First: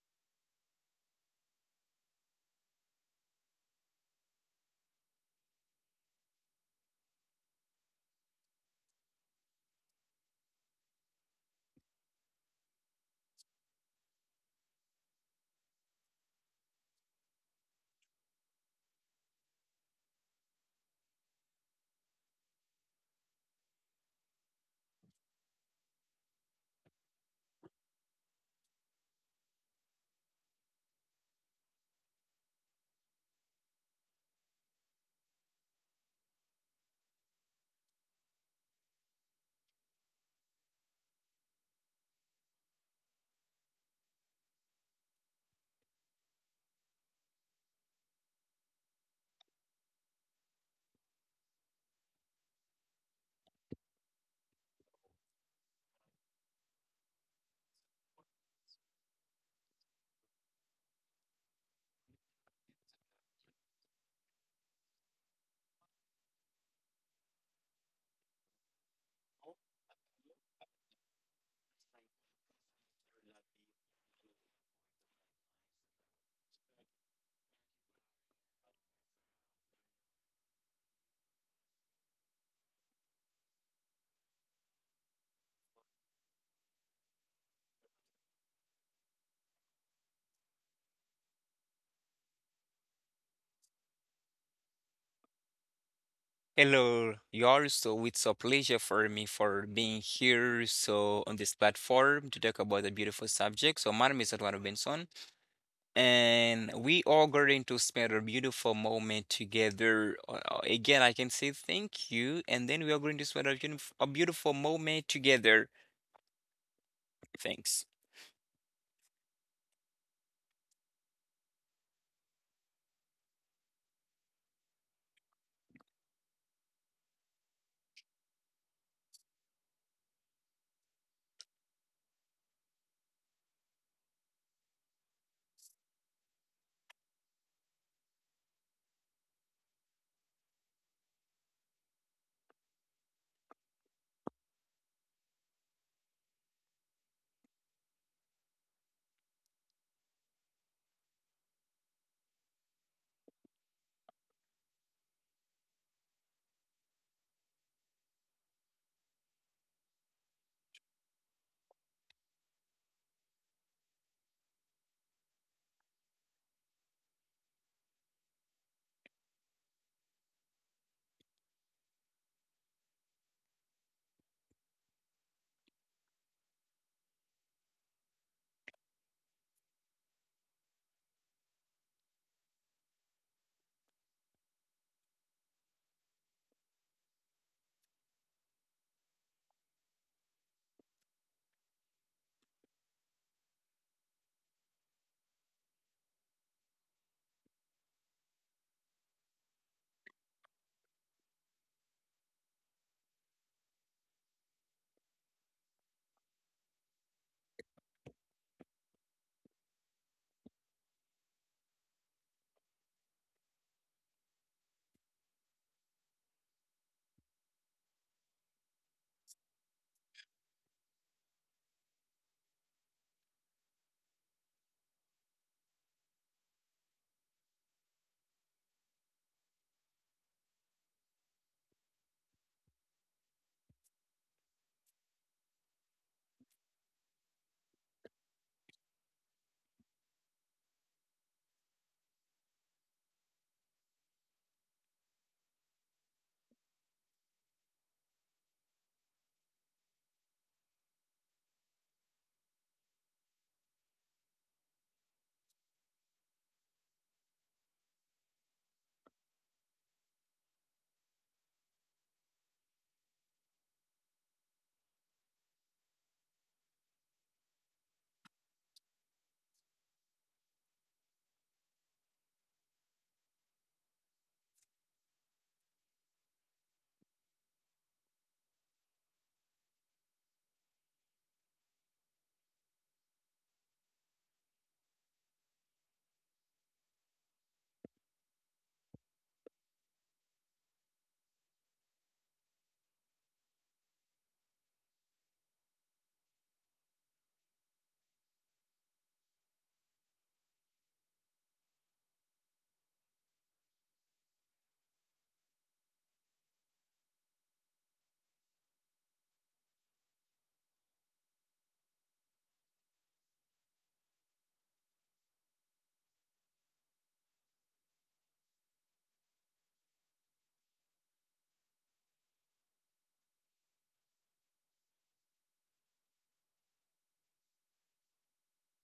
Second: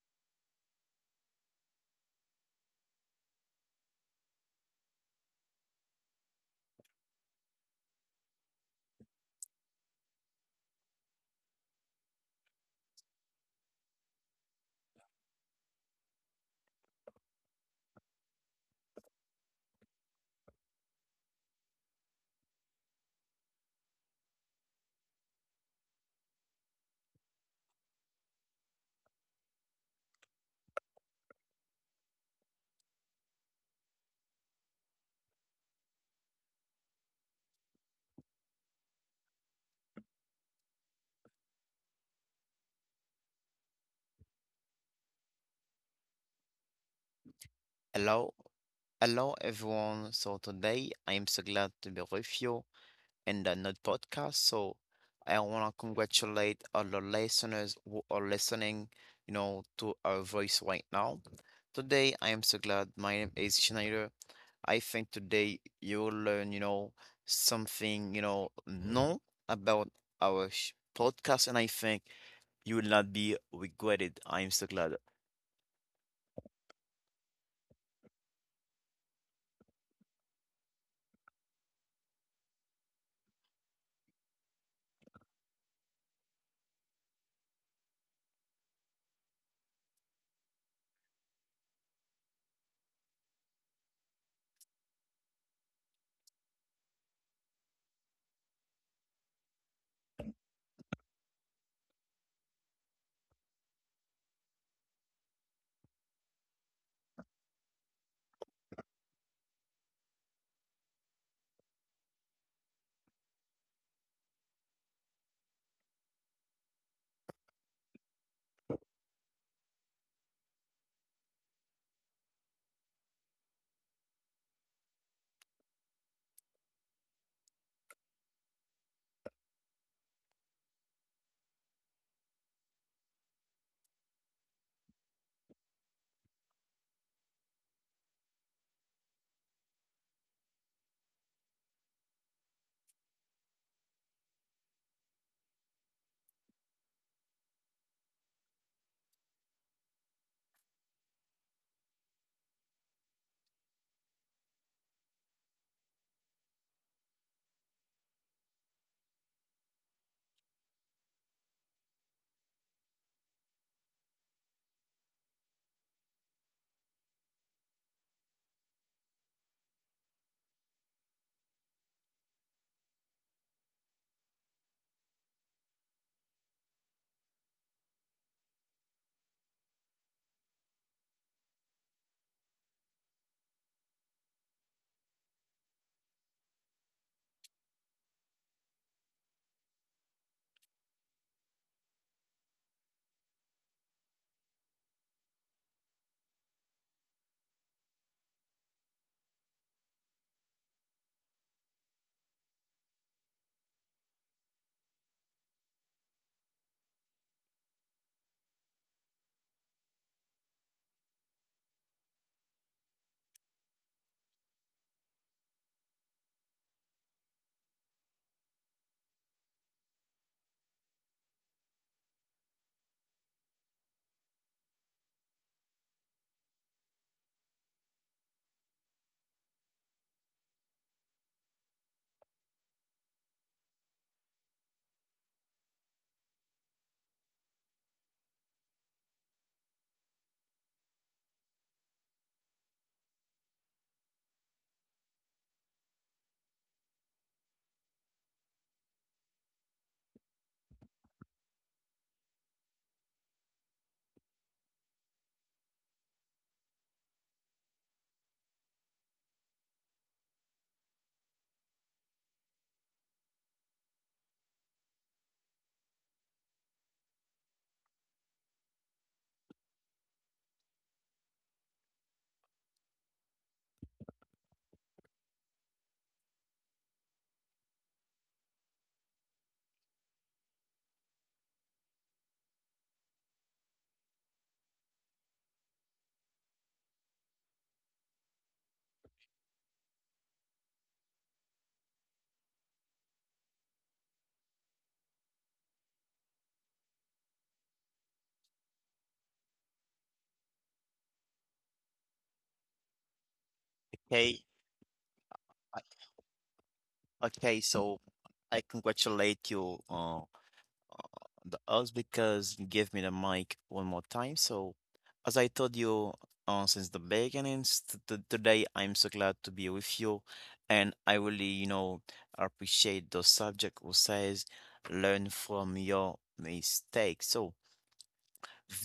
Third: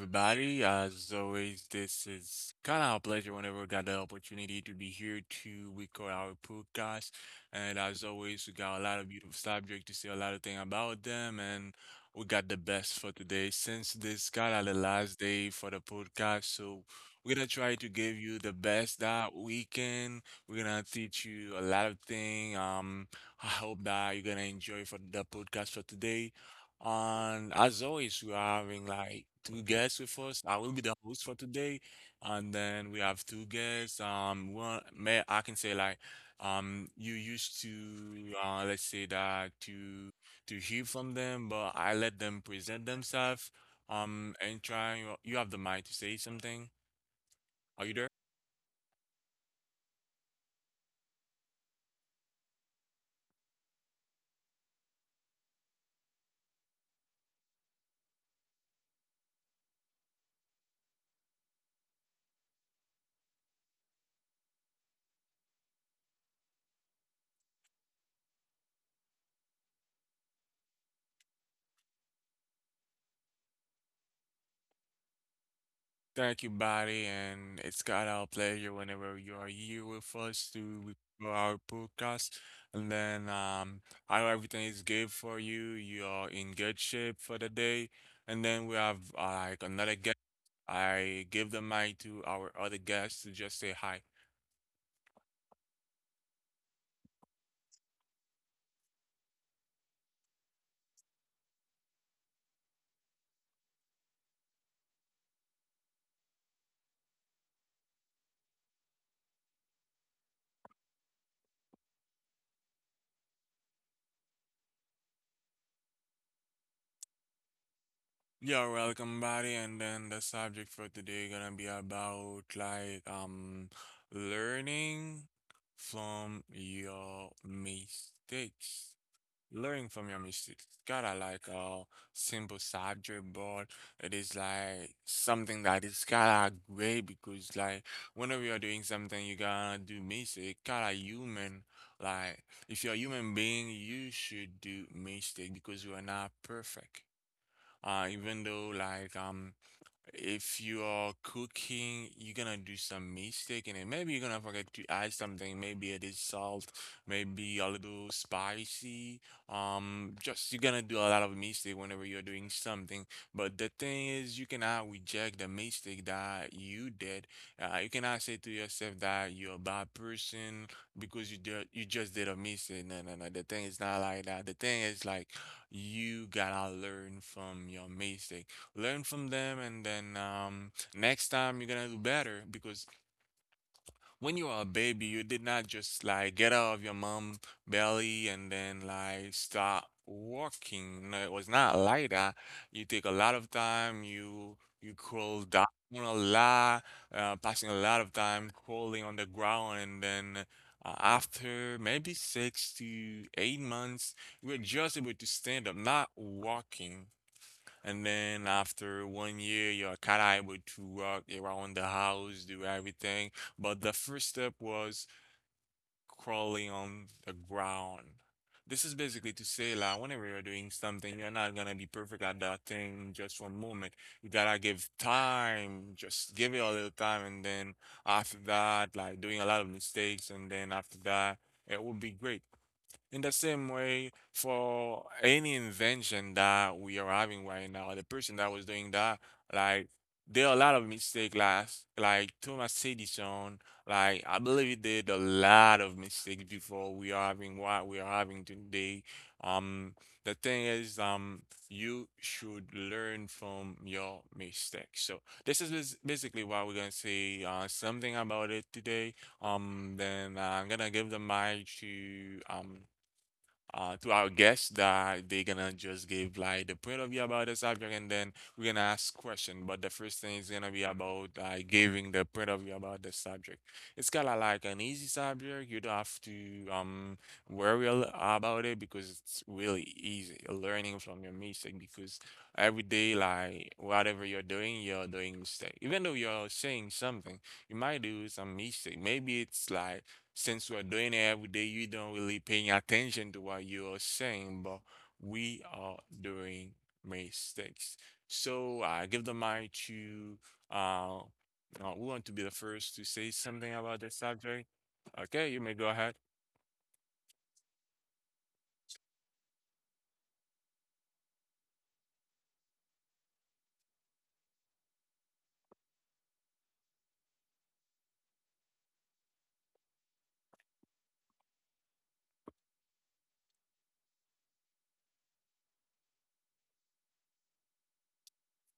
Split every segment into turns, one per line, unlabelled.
everybody. As always, this is kind of a pleasure whenever we got the opportunity to be here to record our podcast. And as always, we got a lot of beautiful subject to say a lot of thing about them, and we got the best for today. Since this kind of the last day for the podcast, so we're gonna try to give you the best that we can. We're gonna teach you a lot of thing. I hope that you're gonna enjoy for the podcast for today. And as always, we are having like two guests with us. I will be the host for today, and then we have two guests. One may I can say like, you used to let's say that to hear from them, but I let them present themselves. And try. You have the mic to say something. Are you there?
Hello, hello everyone. So today I am so glad to be with you in the Node podcast. So I want to congratulate all the listeners who are listening, to our voice right now. Today I am so glad. My name is Schneider. I think today you will learn, something, new about our podcast, and I think you will not be regretted. I am so glad.
Thank you, buddy, and it's got our pleasure whenever you are here with us to record our podcast. And then, I hope everything is good for you. You are in good shape for the day. And then we have like another guest. I give the mic to our other guests to just say hi.
Hello, Yar. So it's a pleasure for me for being here. So on this platform to talk about a beautiful subject. So my name is Eduardo Benson, and we are going to spend a beautiful moment together. Again, I can say thank you, and then we are going to spend a, a beautiful moment together. Thanks.
You're welcome, buddy. And then the subject for today gonna be about like learning from your mistakes. Learn from your mistakes. It's kinda like a simple subject, but it is like something that is kinda great because like whenever you're doing something, you gotta do mistake. Kinda human. Like if you're a human being, you should do mistake because you are not perfect. Even though like if you are cooking, you're gonna do some mistake in it. Maybe you're gonna forget to add something. Maybe it is salt, maybe a little spicy. Just you're gonna do a lot of mistake whenever you're doing something. But the thing is, you cannot reject the mistake that you did. You cannot say to yourself that you're a bad person because you just did a mistake. No, no, no. The thing is not like that. The thing is like you gotta learn from your mistake, learn from them, and then next time you're gonna do better because when you are a baby you did not just like get out of your mom belly and then like start walking. No, it was not like that. You take a lot of time, you crawl down a lot, passing a lot of time crawling on the ground, and then after maybe 6 to 8 months you were just able to stand up, not walking, and then after 1 year, you're kind of able to walk around the house, do everything. But the first step was crawling on the ground. This is basically to say, like, whenever you're doing something, you're not gonna be perfect at that thing in just one moment. You gotta give time, just give it a little time, and then after that, like doing a lot of mistakes, and then after that, it will be great. In the same way, for any invention that we are having right now, the person that was doing that, like there are a lot of mistakes, like Thomas Edison, like I believe he did a lot of mistakes before we are having what we are having today. Um, the thing is, you should learn from your mistakes. So this is basically what we're gonna say, something about it today. Then I'm gonna give the mic to our guests that they're gonna just give like the point of view about the subject, and then we're gonna ask question. But the first thing is gonna be about giving the point of view about the subject. It's kind of like an easy subject. You don't have to worry a about it because it's really easy. You're learning from your mistake because every day, like whatever you're doing mistake. Even though you're saying something, you might do some mistake. Maybe it's like since we're doing it every day, you don't really paying attention to what you're saying, but we are doing mistakes. So I give the mic to uh, uh, we want to be the first to say something about the
Okay.
subject. Okay, you
I-
may go ahead.
Okay, so I congratulate you, the us because give me the mic one more time. So, as I told you, since the beginning, today I'm so glad to be with you, and I really, appreciate the subject who says learn from your mistakes. So,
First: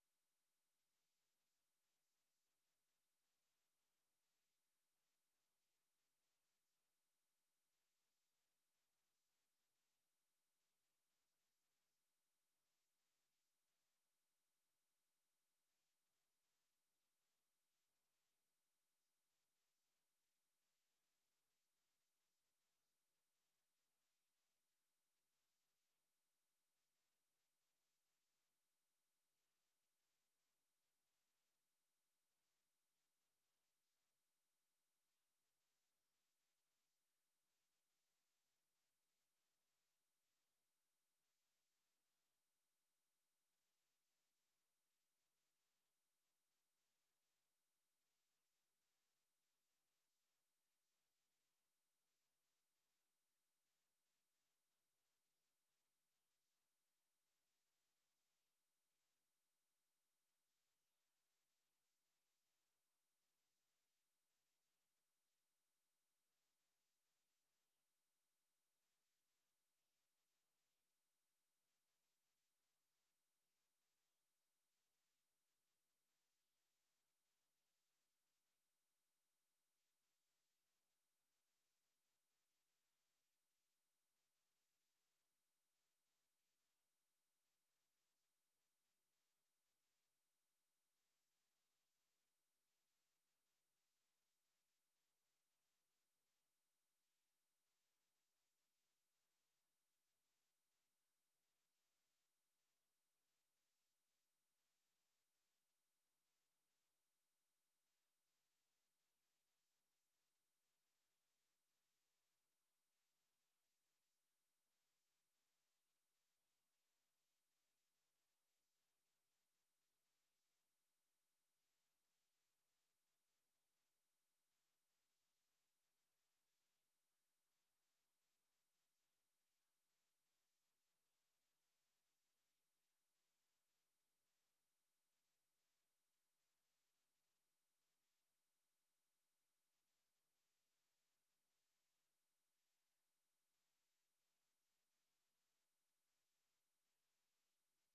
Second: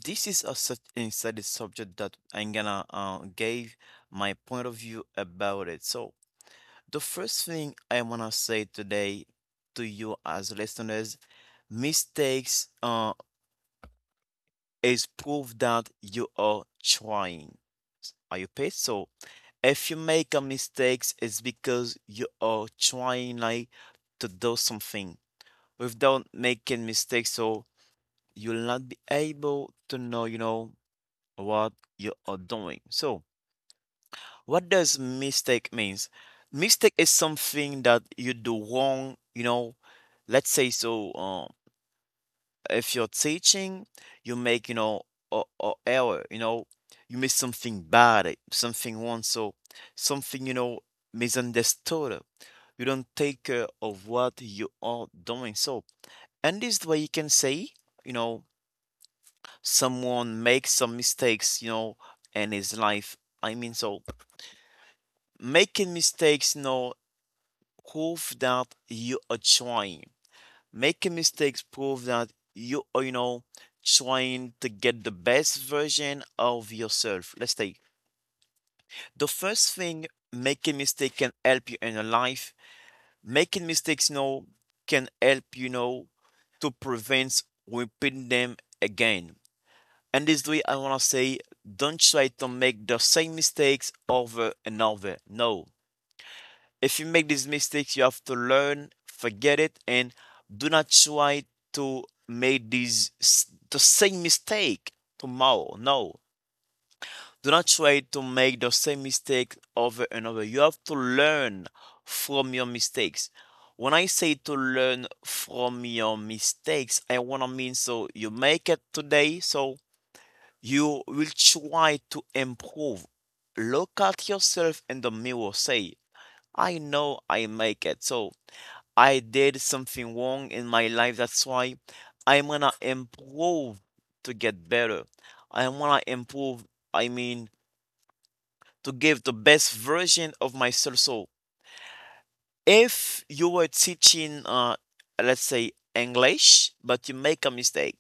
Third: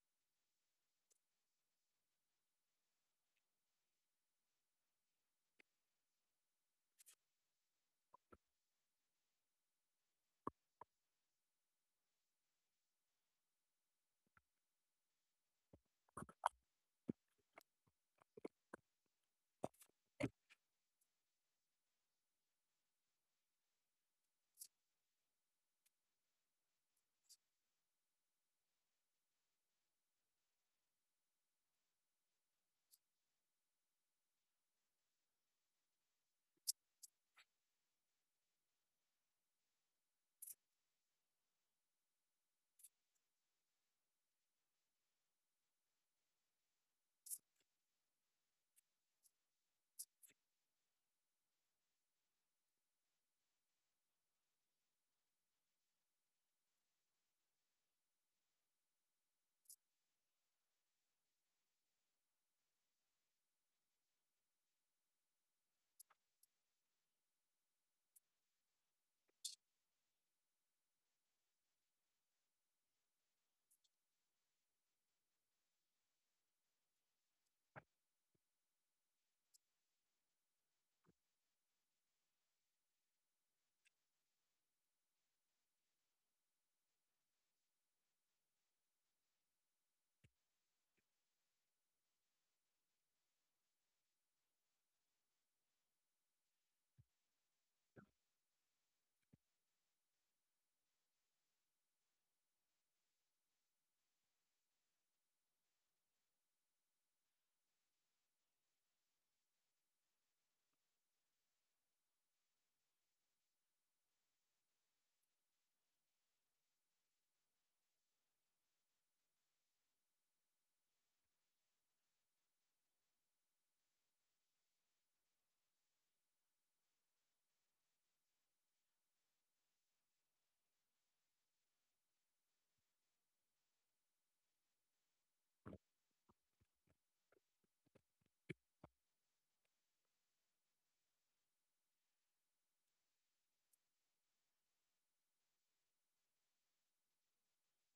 this is a such inside subject that I'm gonna give my point of view about it. So, the first thing I wanna say today to you as listeners, mistakes is proof that you are trying. Are you paid? So if you make a mistakes, it's because you are trying like to do something. Without making mistakes, so you'll not be able to know, what you are doing. So what does mistake means? Mistake is something that you do wrong, let's say so if you're teaching, you make, a error, you make something bad, something wrong, so something, misunderstood. You don't take care of what you are doing. So, and this way you can say, you know, someone makes some mistakes, in his life. I mean, so making mistakes, prove that you are trying. Making mistakes prove that you are, trying to get the best version of yourself. Let's take the first thing making mistakes can help you in your life. Making mistakes, can help to prevent repeating them again. And this way, I want to say, don't try to make the same mistakes over and over. No, if you make these mistakes, you have to learn, forget it, and do not try to make the same mistake tomorrow. No, do not try to make the same mistake over and over. You have to learn from your mistakes. When I say to learn from your mistakes, I wanna mean so you make it today, so you will try to improve. Look at yourself in the mirror, say, I know I make it. So I did something wrong in my life. That's why I'm gonna improve to get better. I wanna improve, I mean, to give the best version of myself. So if you were teaching, let's say English, but you make a mistake,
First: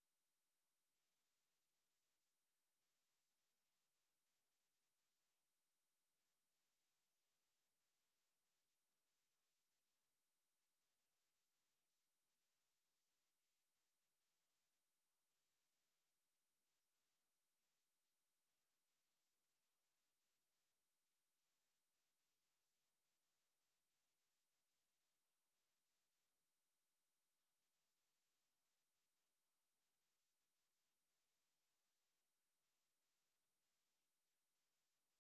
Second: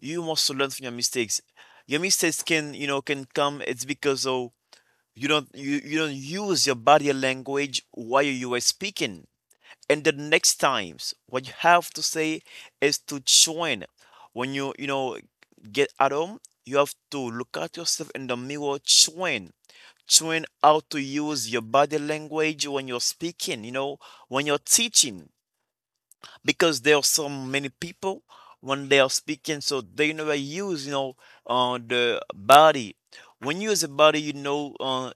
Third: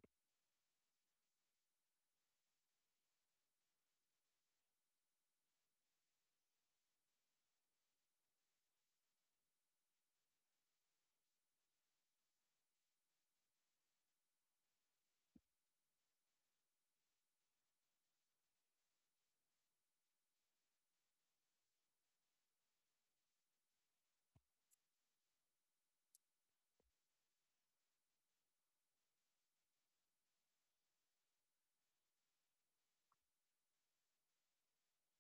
you must learn from your mistakes. Your mistakes can come. It's because oh, you don't use your body language while you were speaking, and the next times what you have to say is to join when you know get at home. You have to look at yourself in the mirror, join how to use your body language when you're speaking, when you're teaching, because there are so many people when they are speaking so they never use the body. When you use the body,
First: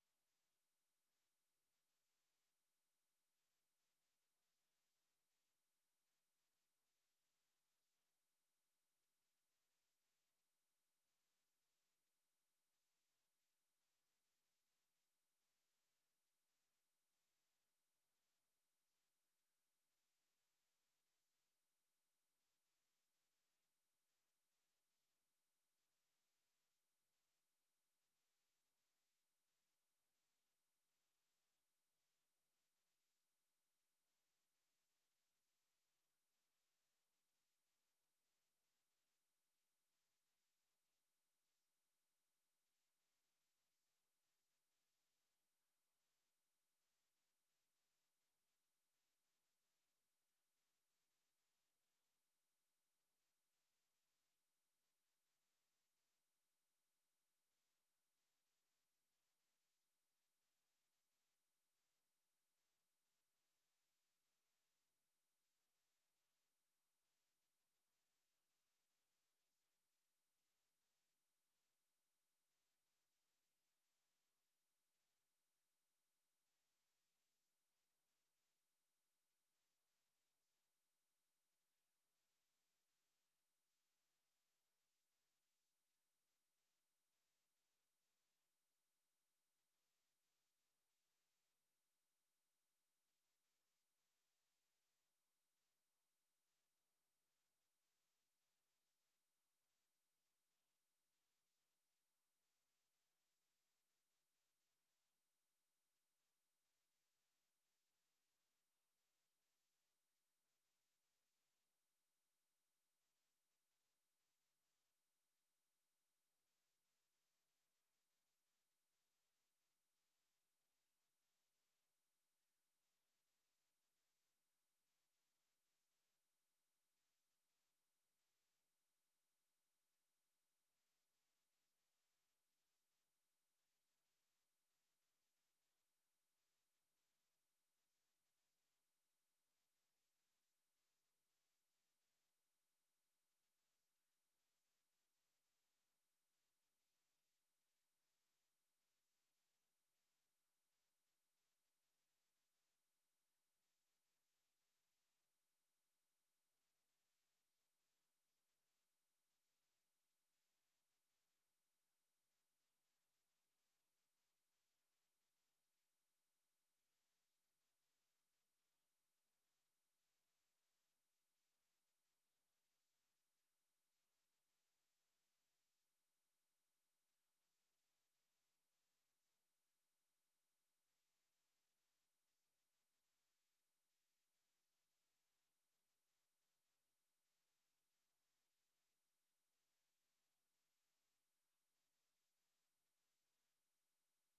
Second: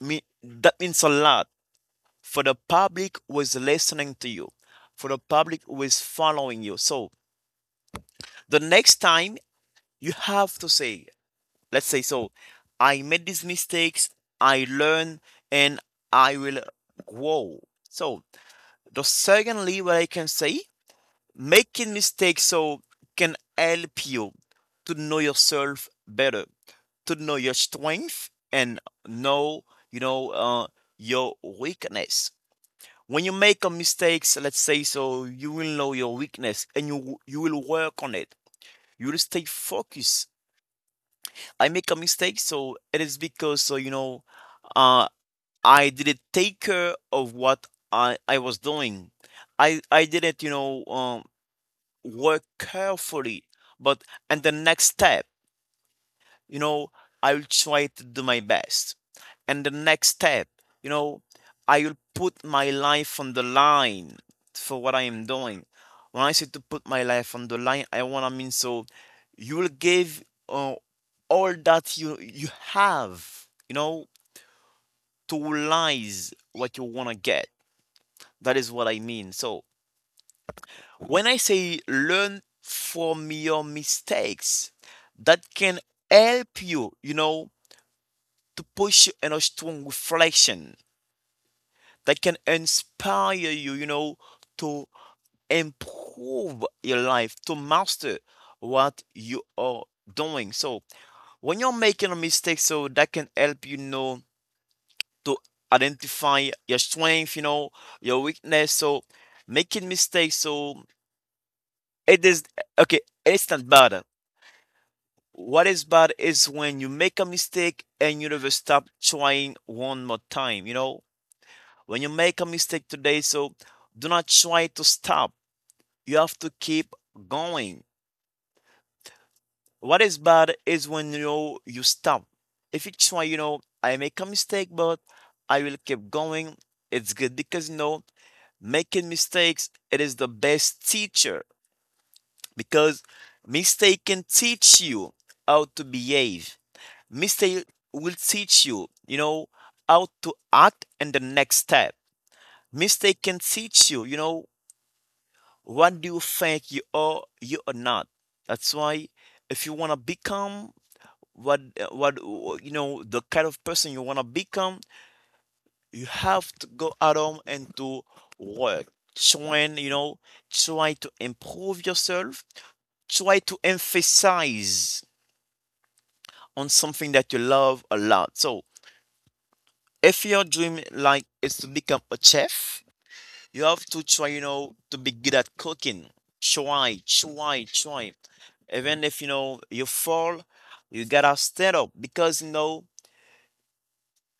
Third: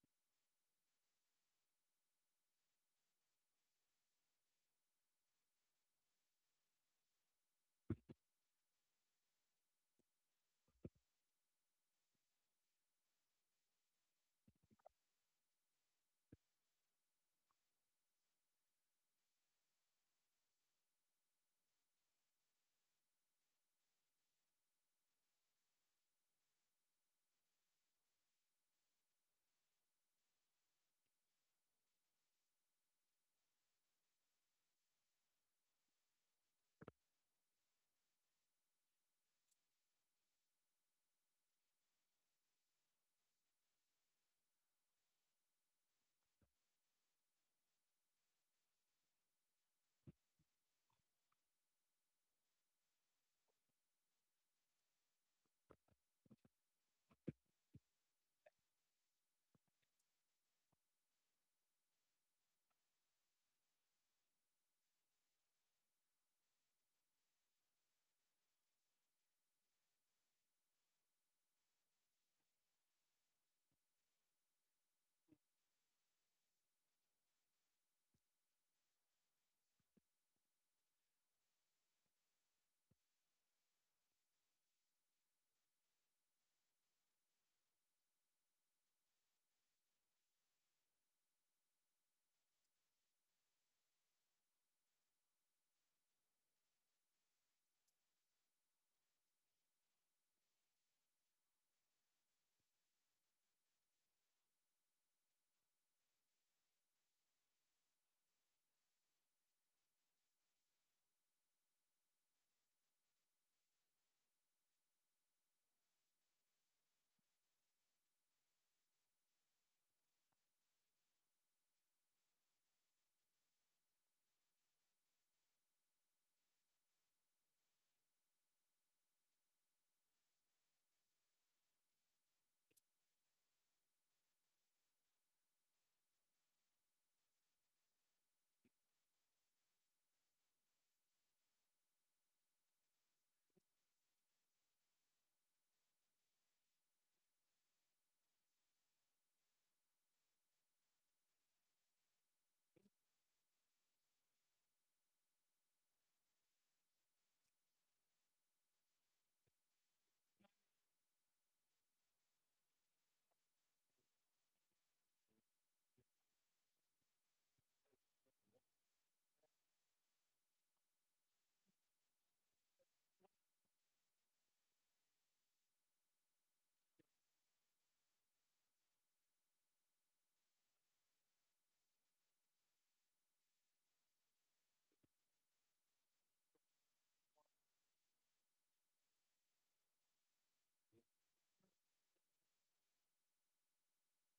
me, that means a lot for the public who is listening to you, for the public who is following you. So the next time you have to say, let's say, so I made these mistakes, I learn, and I will grow. So the secondly, what I can say, making mistakes so can help you to know yourself better, to know your strength and know, know your weakness. When you make a mistakes, let's say so, you will know your weakness and you will work on it. You will stay focused. I make a mistake, so it is because so uh, I didn't take care of what I was doing. I didn't work carefully. But and the next step. you know, I will try to do my best. And the next step, you know, I will put my life on the line for what I am doing. When I say to put my life on the line, I want to mean so you will give all that you have, to realize what you want to get. That is what I mean. So when I say learn from your mistakes, that can help you, to push you in a strong reflection that can inspire you, to improve your life, to master what you are doing. So when you're making a mistake, so that can help to identify your strength, your weakness. So making mistakes, so it is okay, it's not bad. What is bad is when you make a mistake and you never stop trying one more time. When you make a mistake today, so do not try to stop. You have to keep going. What is bad is when you know you stop. If you try, I make a mistake, but I will keep going. It's good because making mistakes it is the best teacher because mistake can teach you how to behave. Mistake will teach you, how to act in the next step. Mistake can teach you, what do you think you are? You are not. That's why, if you wanna become what what you know the kind of person you wanna become, you have to go out on and to work. Trying, try to improve yourself. Try to emphasize on something that you love a lot. So, if your dream like is to become a chef, you have to try, to be good at cooking. Try, try, try. Even if, you fall, you gotta stand up because,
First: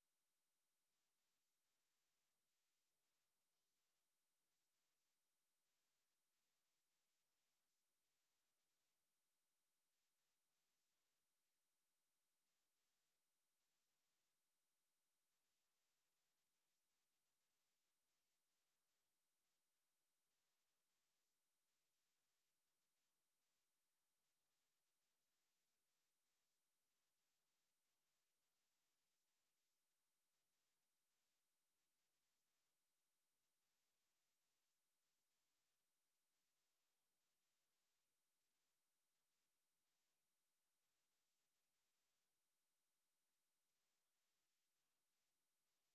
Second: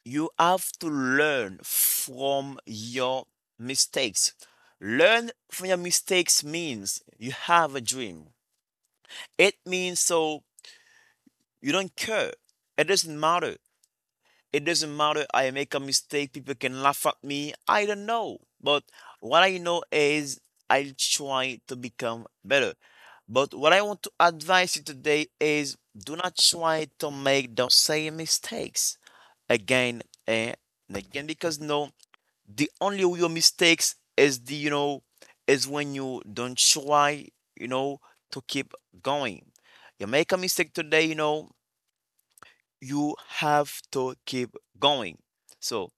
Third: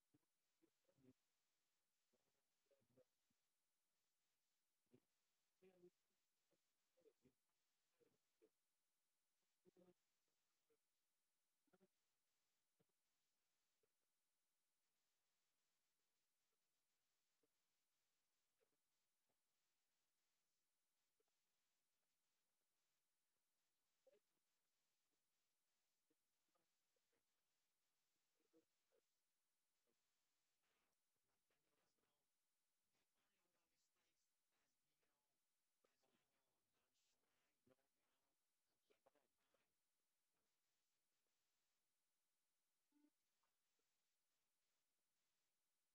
you have to learn from your mistakes. Learn from your mistakes means you have a dream. It means so you don't care. It doesn't matter. It doesn't matter. I make a mistake. People can laugh at me. I don't know. But what I know is I'll try to become better. But what I want to advise you today is do not try to make the same mistakes again and again because no, the only real mistakes is when you don't try you know to keep going. You make a mistake today, you have to keep going. So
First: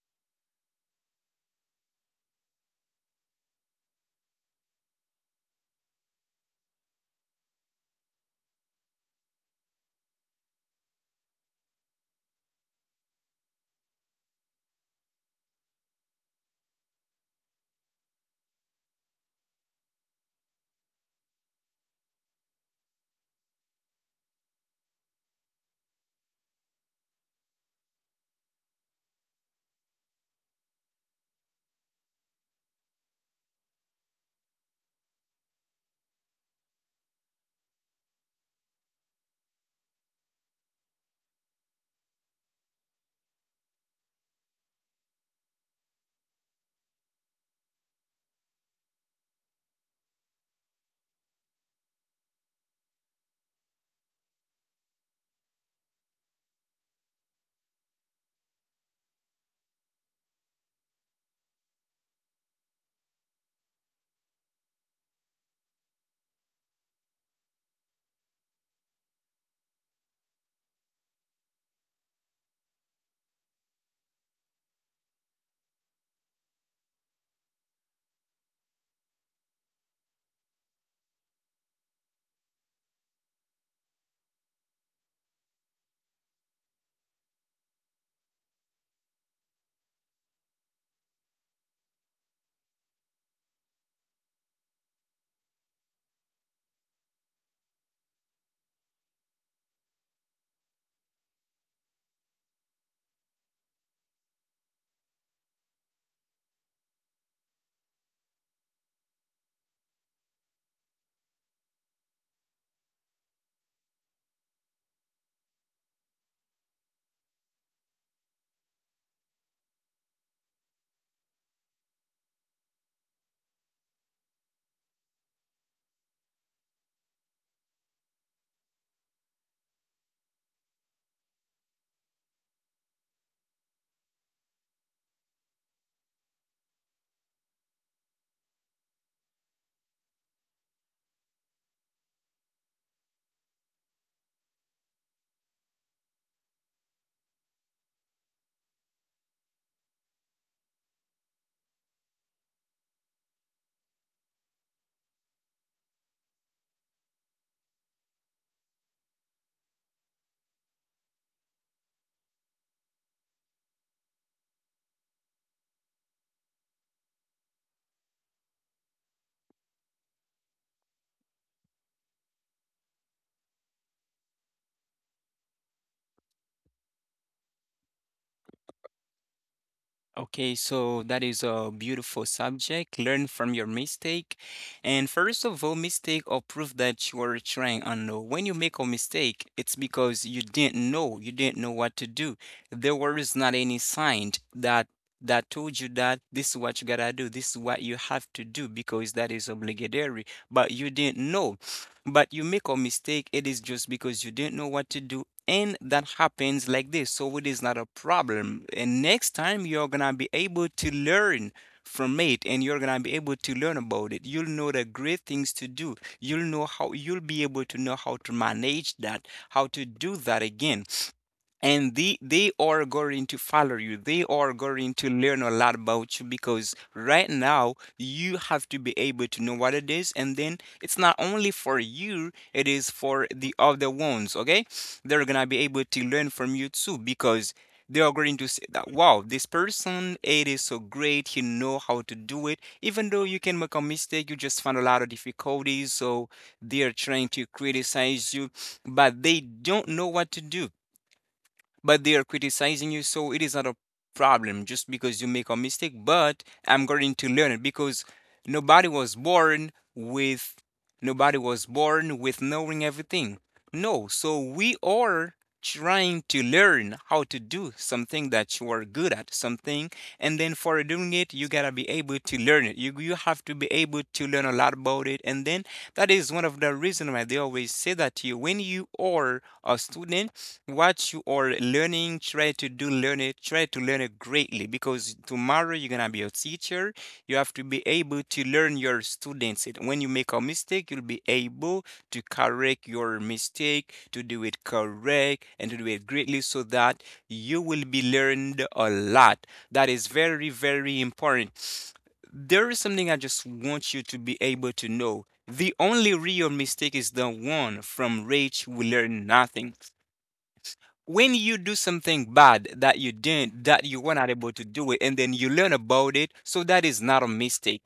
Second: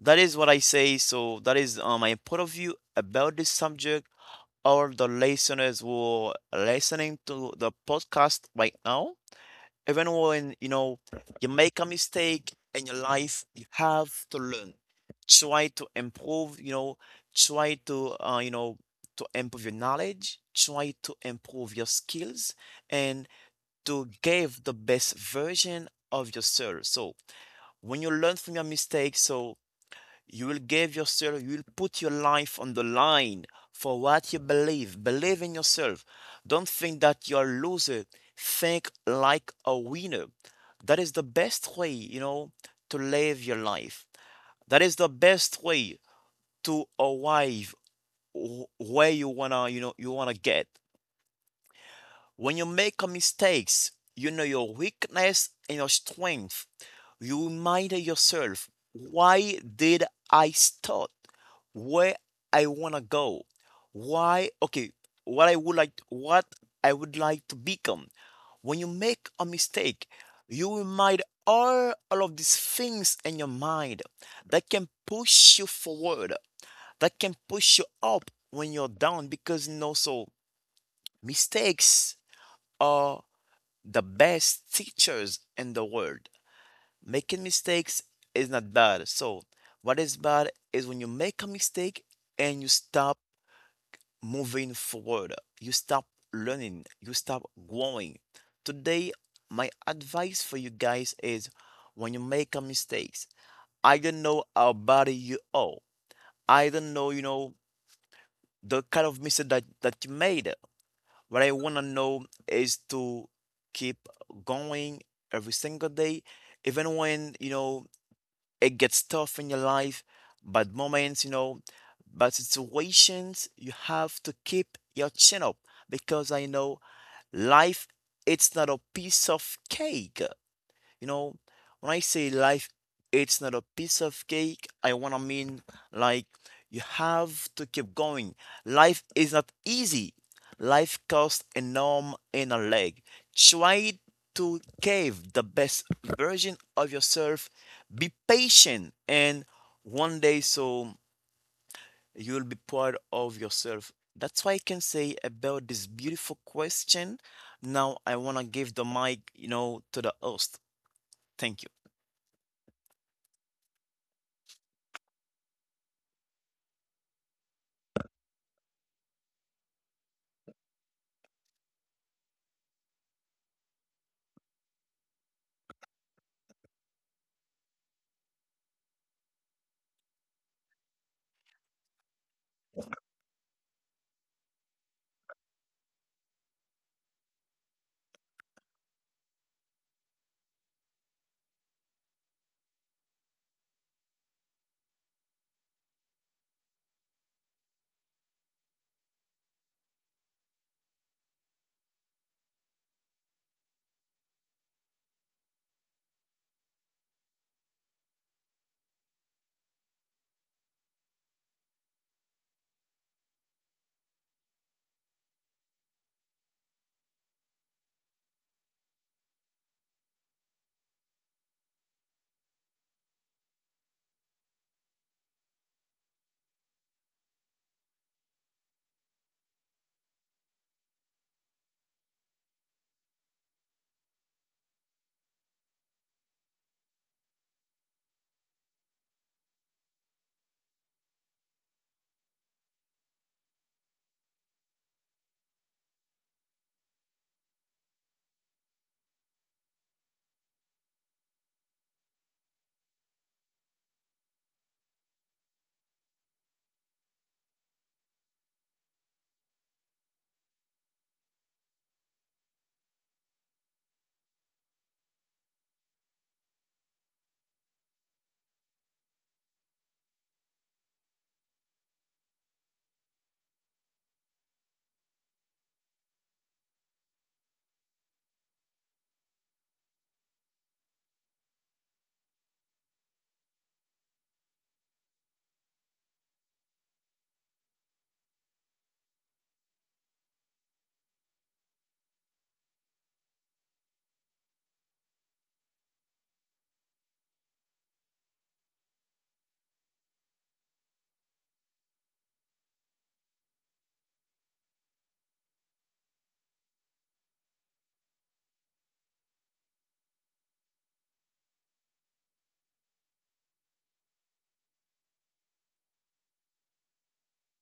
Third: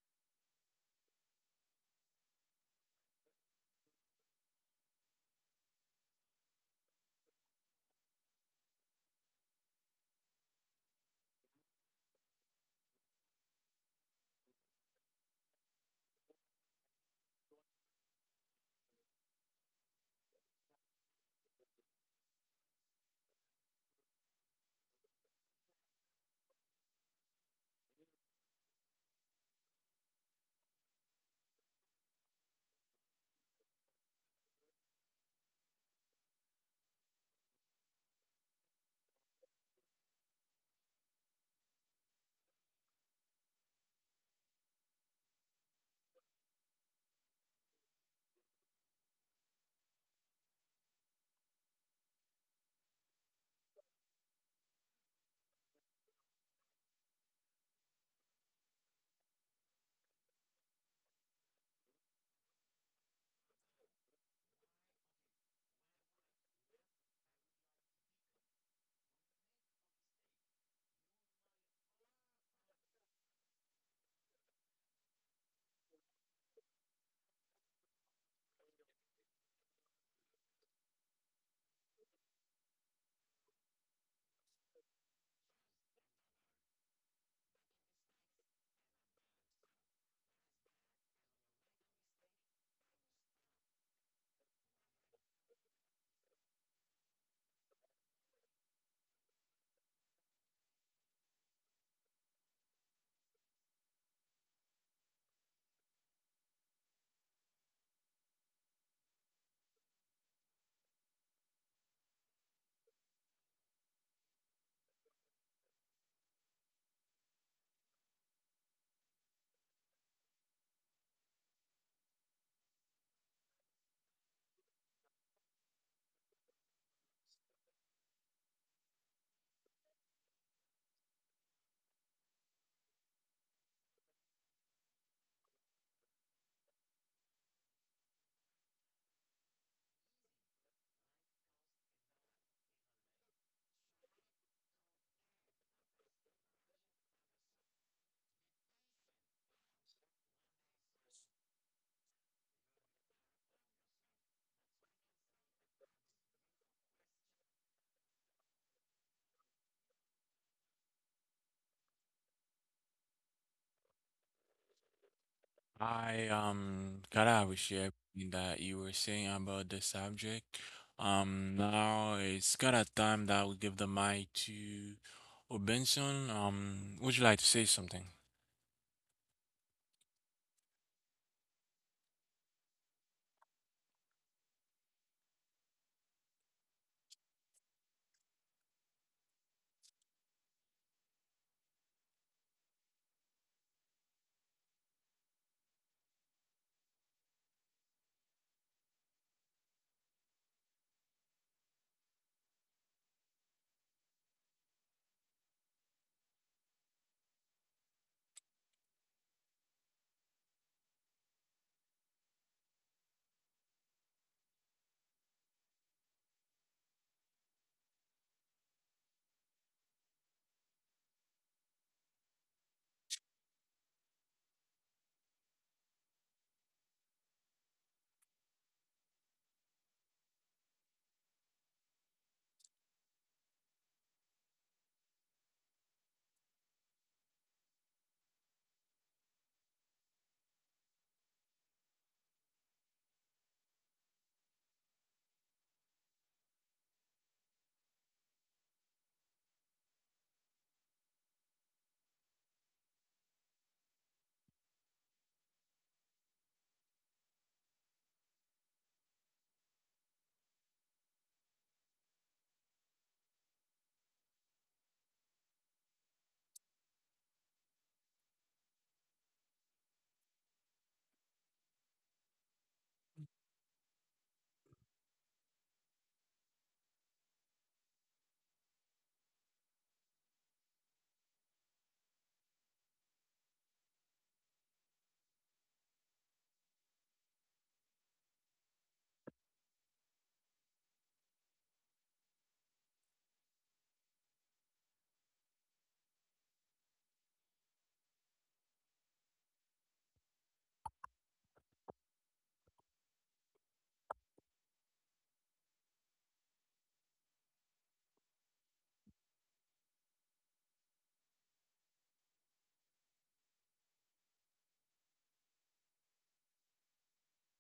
that is what I say. So that is my point of view about this subject. All the listeners who are listening to the podcast right now, even when you make a mistake in your life, you have to learn. Try to improve. Try to improve your knowledge. Try to improve your skills and to give the best version of yourself. So when you learn from your mistakes, so you will give yourself, you will put your life on the line for what you believe. Believe in yourself. Don't think that you're a loser. Think like a winner. That is the best way, to live your life. That is the best way to arrive where you wanna get. When you make a mistakes, you know your weakness and your strength. You remind yourself, why did I start? Where I wanna go? Why? Okay, what I would like to become. When you make a mistake, you remind all of these things in your mind that can push you forward, that can push you up when you're down because mistakes are the best teachers in the world. Making mistakes is not bad. So, what is bad is when you make a mistake and you stop moving forward, you stop learning, you stop growing. Today, my advice for you guys is when you make a mistake, I don't know how bad you are. I don't know, the kind of mistake that you made. What I want to know is to keep going every single day, even when, it gets tough in your life, bad moments, bad situations, you have to keep your chin up because I know life, it's not a piece of cake. You know, when I say life, it's not a piece of cake, I wanna mean like you have to keep going. Life is not easy. Life costs an arm and a leg. Try to cave the best version of yourself. Be patient, and one day so you'll be proud of yourself. That's why I can say about this beautiful question. Now I wanna give the mic, to the host. Thank you.
I kind of appreciate everything that you were saying about the subject. Now it's kind of time that we give the mic to Obenson. Would you like to say something?
Okay, so that is a beautiful subject. Learn from your mistake. And first of all, mistake or proof that you are trying unknown. When you make a mistake, it's because you didn't know what to do. There was not any sign that told you that this is what you gotta do, this is what you have to do because that is obligatory, but you didn't know. But you make a mistake, it is just because you didn't know what to do, and that happens like this, so it is not a problem. And next time you're gonna be able to learn from it, and you're gonna be able to learn about it. You'll know the great things to do. You'll know how you'll be able to know how to manage that, how to do that again. And they are going to follow you. They are going to learn a lot about you because right now you have to be able to know what it is. And then it's not only for you, it is for the other ones. Okay, they're gonna be able to learn from you too, because they are going to say that wow, this person, it is so great, he know how to do it. Even though you can make a mistake, you just find a lot of difficulties, so they are trying to criticize you, but they don't know what to do, but they are criticizing you. So it is not a problem just because you make a mistake, but I'm going to learn it because nobody was born with nobody was born with knowing everything. No, so we are trying to learn how to do something that you are good at something. And then for doing it, you gotta be able to learn it. You have to be able to learn a lot about it. And then that is one of the reasons why they always say that to you when you are a student: what you are learning, try to do learn it, try to learn it greatly because tomorrow you're gonna be a teacher. You have to be able to learn your students. It when you make a mistake, you'll be able to correct your mistake, to do it correct, and to do it greatly so that you will be learned a lot. That is very, very important. There is something I just want you to be able to know. The only real mistake is the one from which we learn nothing. When you do something bad that you didn't that you were not able to do it, and then you learn about it, so that is not a mistake.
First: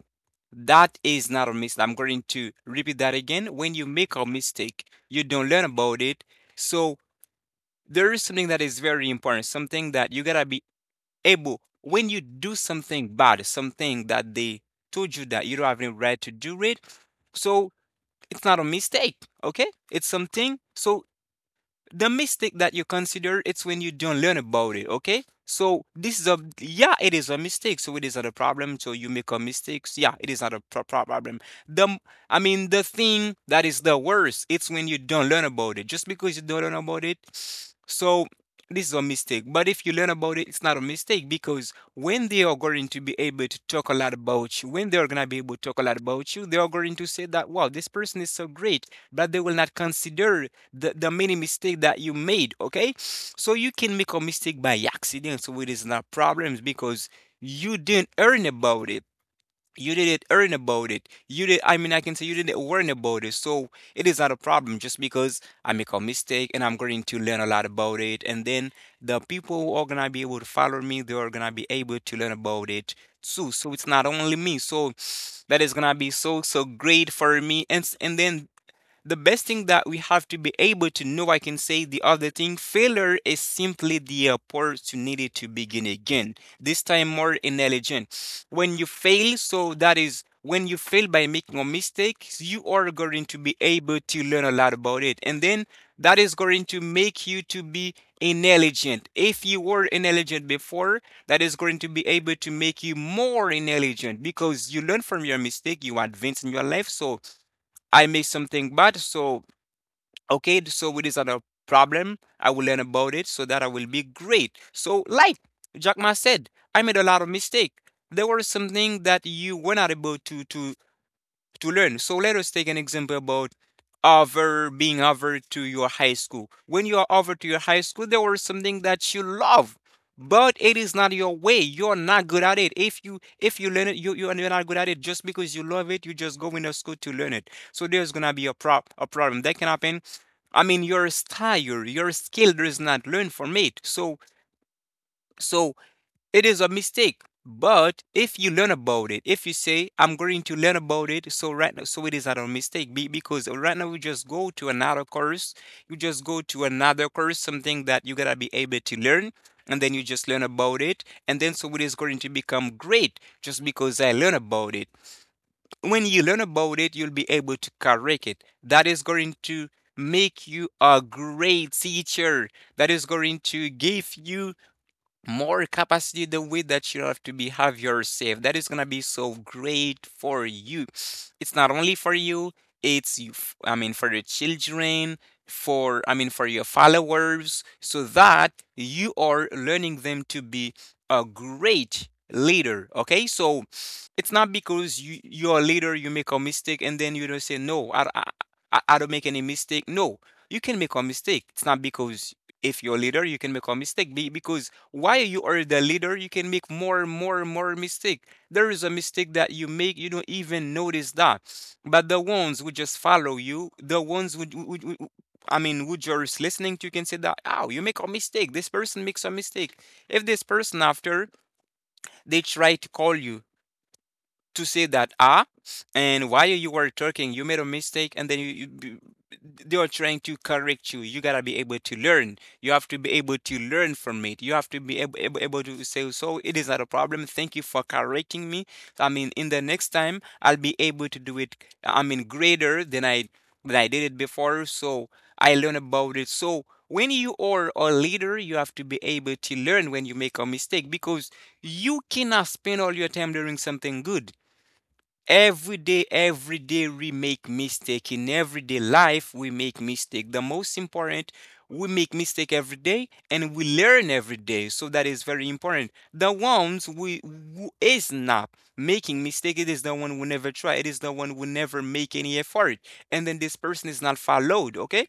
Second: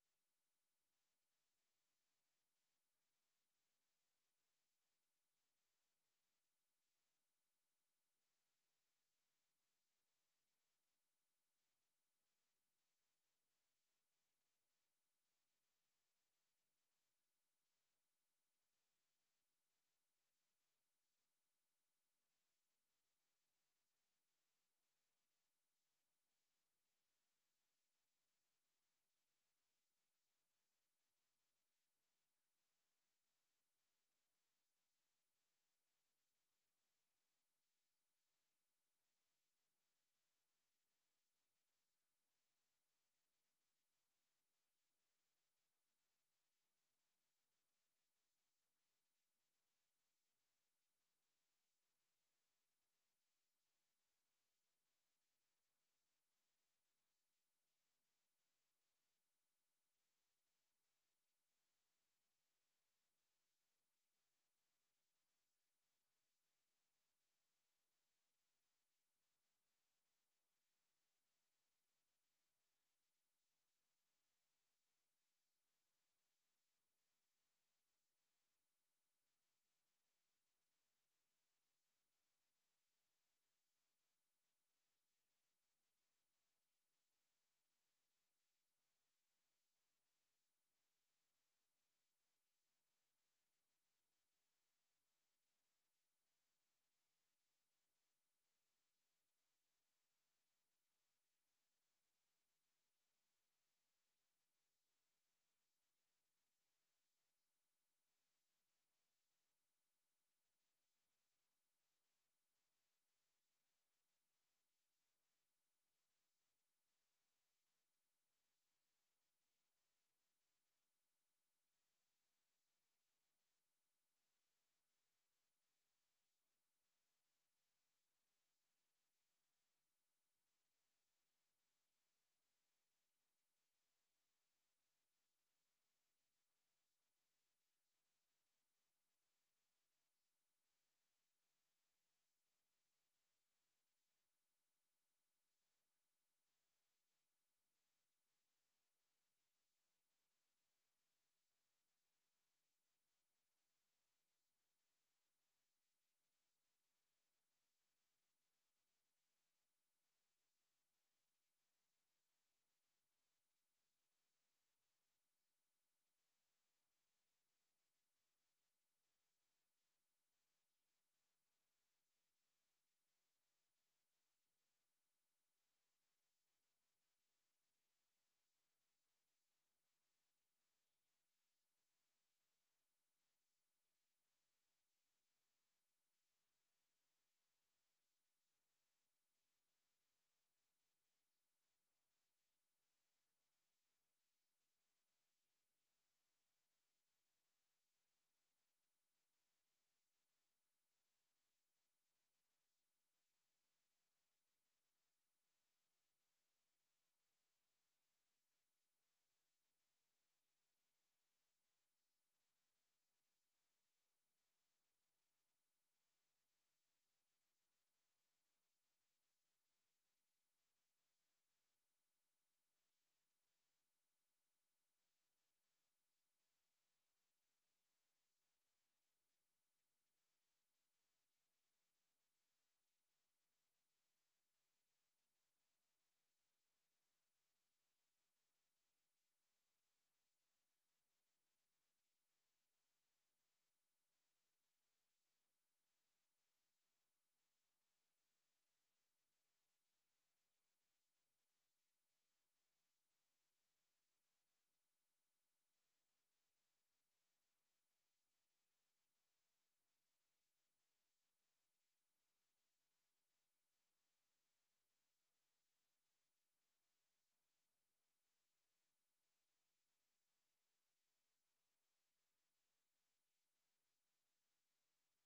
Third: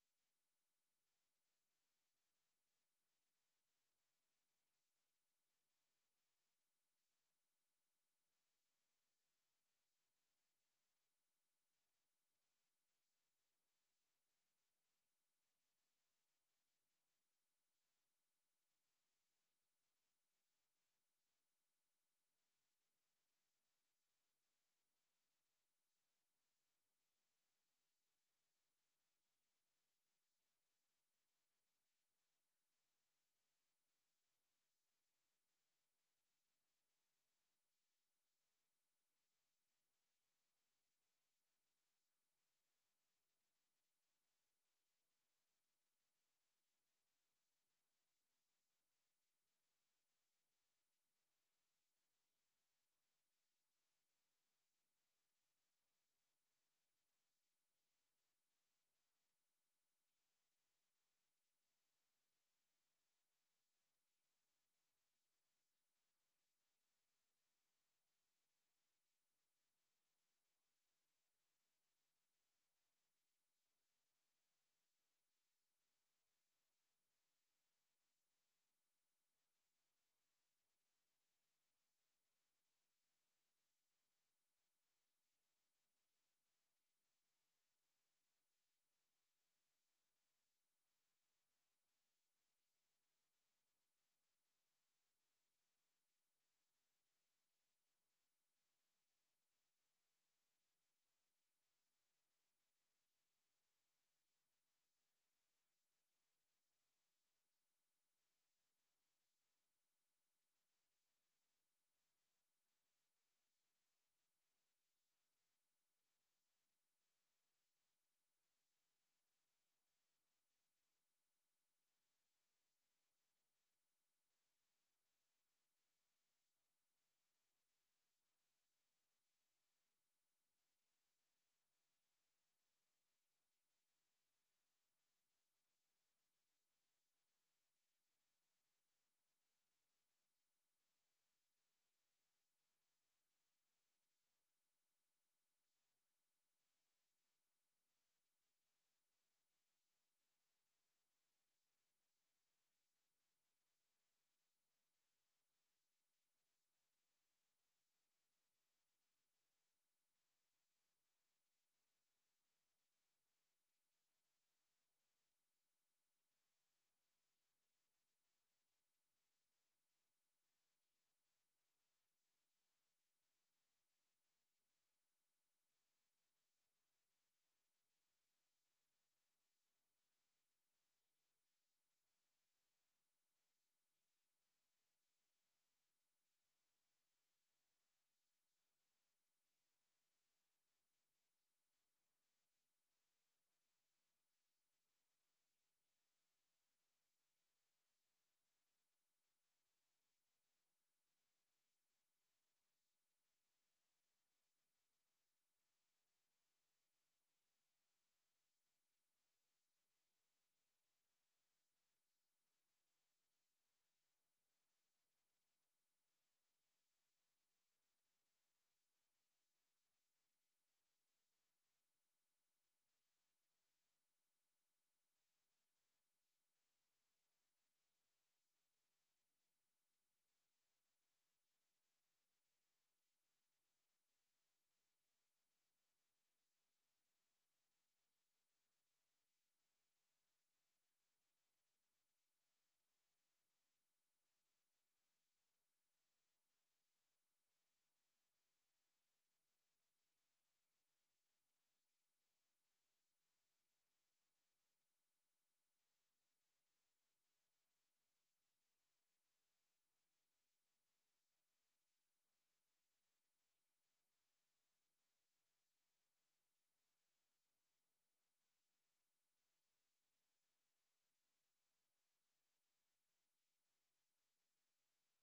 That is not a mistake. I'm going to repeat that again: when you make a mistake you don't learn about it. So there is something that is very important, something that you gotta be able. When you do something bad, something that they told you that you don't have any right to do it, so it's not a mistake. Okay, it's something. So the mistake that you consider, it's when you don't learn about it. Okay, so this is a, yeah, it is a mistake. So it is not a problem. So you make a mistake. Yeah, it is not a problem. The I mean, the thing that is the worst, it's when you don't learn about it just because you don't learn about it. So this is a mistake. But if you learn about it, it's not a mistake, because when they are going to be able to talk a lot about you, when they are going to be able to talk a lot about you they are going to say that wow, this person is so great. But they will not consider the many mistake that you made. Okay, so you can make a mistake by accident, so it is not problems because you didn't earn about it you didn't earn about it. You did I mean, I can say you didn't learn about it. So it is not a problem just because I make a mistake, and I'm going to learn a lot about it. And then the people who are gonna be able to follow me, they are gonna be able to learn about it too. So it's not only me, so that is gonna be so so great for me. And then the best thing that we have to be able to know, I can say the other thing: failure is simply the opportunity to begin again, this time more intelligent. When you fail, so that is, when you fail by making a mistake, you are going to be able to learn a lot about it. And then that is going to make you to be intelligent. If you were intelligent before, that is going to be able to make you more intelligent because you learn from your mistake, you advance in your life. So I make something bad, so okay, so it is not a problem. I will learn about it so that I will be great. So, like Jack Ma said, I made a lot of mistake. There were something that you were not able to learn. So let us take an example about over to your high school. When you are over to your high school, there was something that you love, but it is not your way. You're not good at it. If you learn it, you are not good at it just because you love it. You just go into school to learn it. So there's gonna be a prop a problem that can happen. I mean, your style, your skill does not learn from it. So it is a mistake. But if you learn about it, if you say I'm going to learn about it, so right now, so it is not a mistake because right now you just go to another course, something that you gotta be able to learn, and then you just learn about it, and then so it is going to become great just because I learn about it. When you learn about it, you'll be able to correct it. That is going to make you a great teacher. That is going to give you more capacity. The way that you have to be behave yourself, that is going to be so great for you. It's not only for you, it's I mean for your children, for I mean for your followers, so that you are learning them to be a great leader. Okay, so it's not because you're a leader, you make a mistake, and then you don't say no. I don't make any mistake. No, you can make a mistake. It's not because, if you're a leader, you can make a mistake because while you are the leader, you can make more and more and more mistake. There is a mistake that you make, you don't even notice that. But the ones who just follow you, the ones who, I mean who just listening to you, can say that oh, you make a mistake, this person makes a mistake. If this person after, they try to call you to say that ah, and while you were talking you made a mistake, and then you they are trying to correct you, you gotta be able to learn. You have to be able to learn from it. You have to be able to say, so it is not a problem, thank you for correcting me. I mean, in the next time I'll be able to do it, I mean greater than I did it before. So I learn about it. So when you are a leader, you have to be able to learn when you make a mistake, because you cannot spend all your time doing something good. Every day we make mistake. In everyday life we make mistake. The most important, we make mistake every day and we learn every day. So that is very important. The ones we who is not making mistake, it is the one who never try, it is the one who never make any effort. And then this person is not followed. Okay,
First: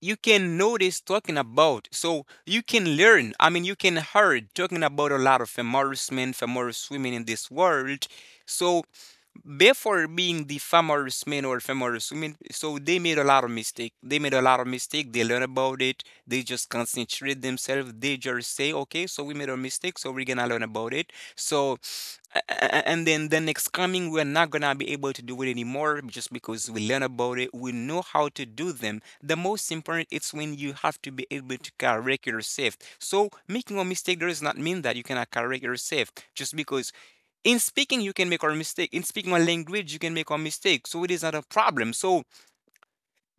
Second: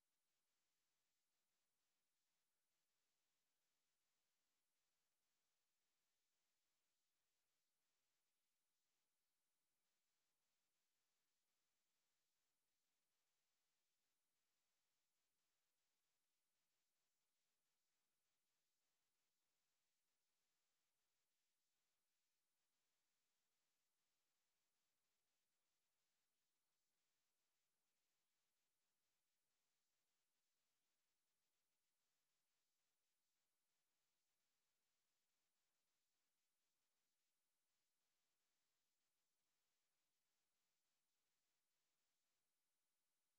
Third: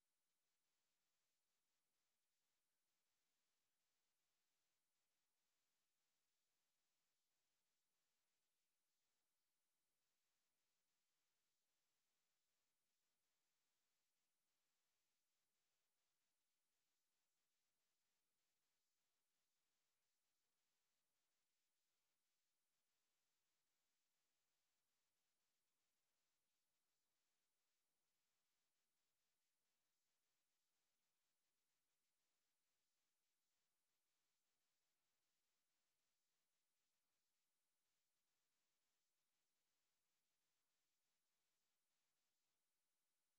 you can notice talking about, so you can learn, I mean you can heard talking about a lot of female men, female women in this world. So before Being the famous men or famous women, so they made a lot of mistake. They made a lot of mistake. They learn about it. They just concentrate themselves. They just say, okay, so we made a mistake, so we're gonna learn about it. So, and then the next coming, we're not gonna be able to do it anymore just because we learn about it. We know how to do them. The most important it's when you have to be able to correct yourself. So making a mistake does not mean that you cannot correct yourself just because in speaking you can make a mistake, in speaking a language you can make a mistake, so it is not a problem. So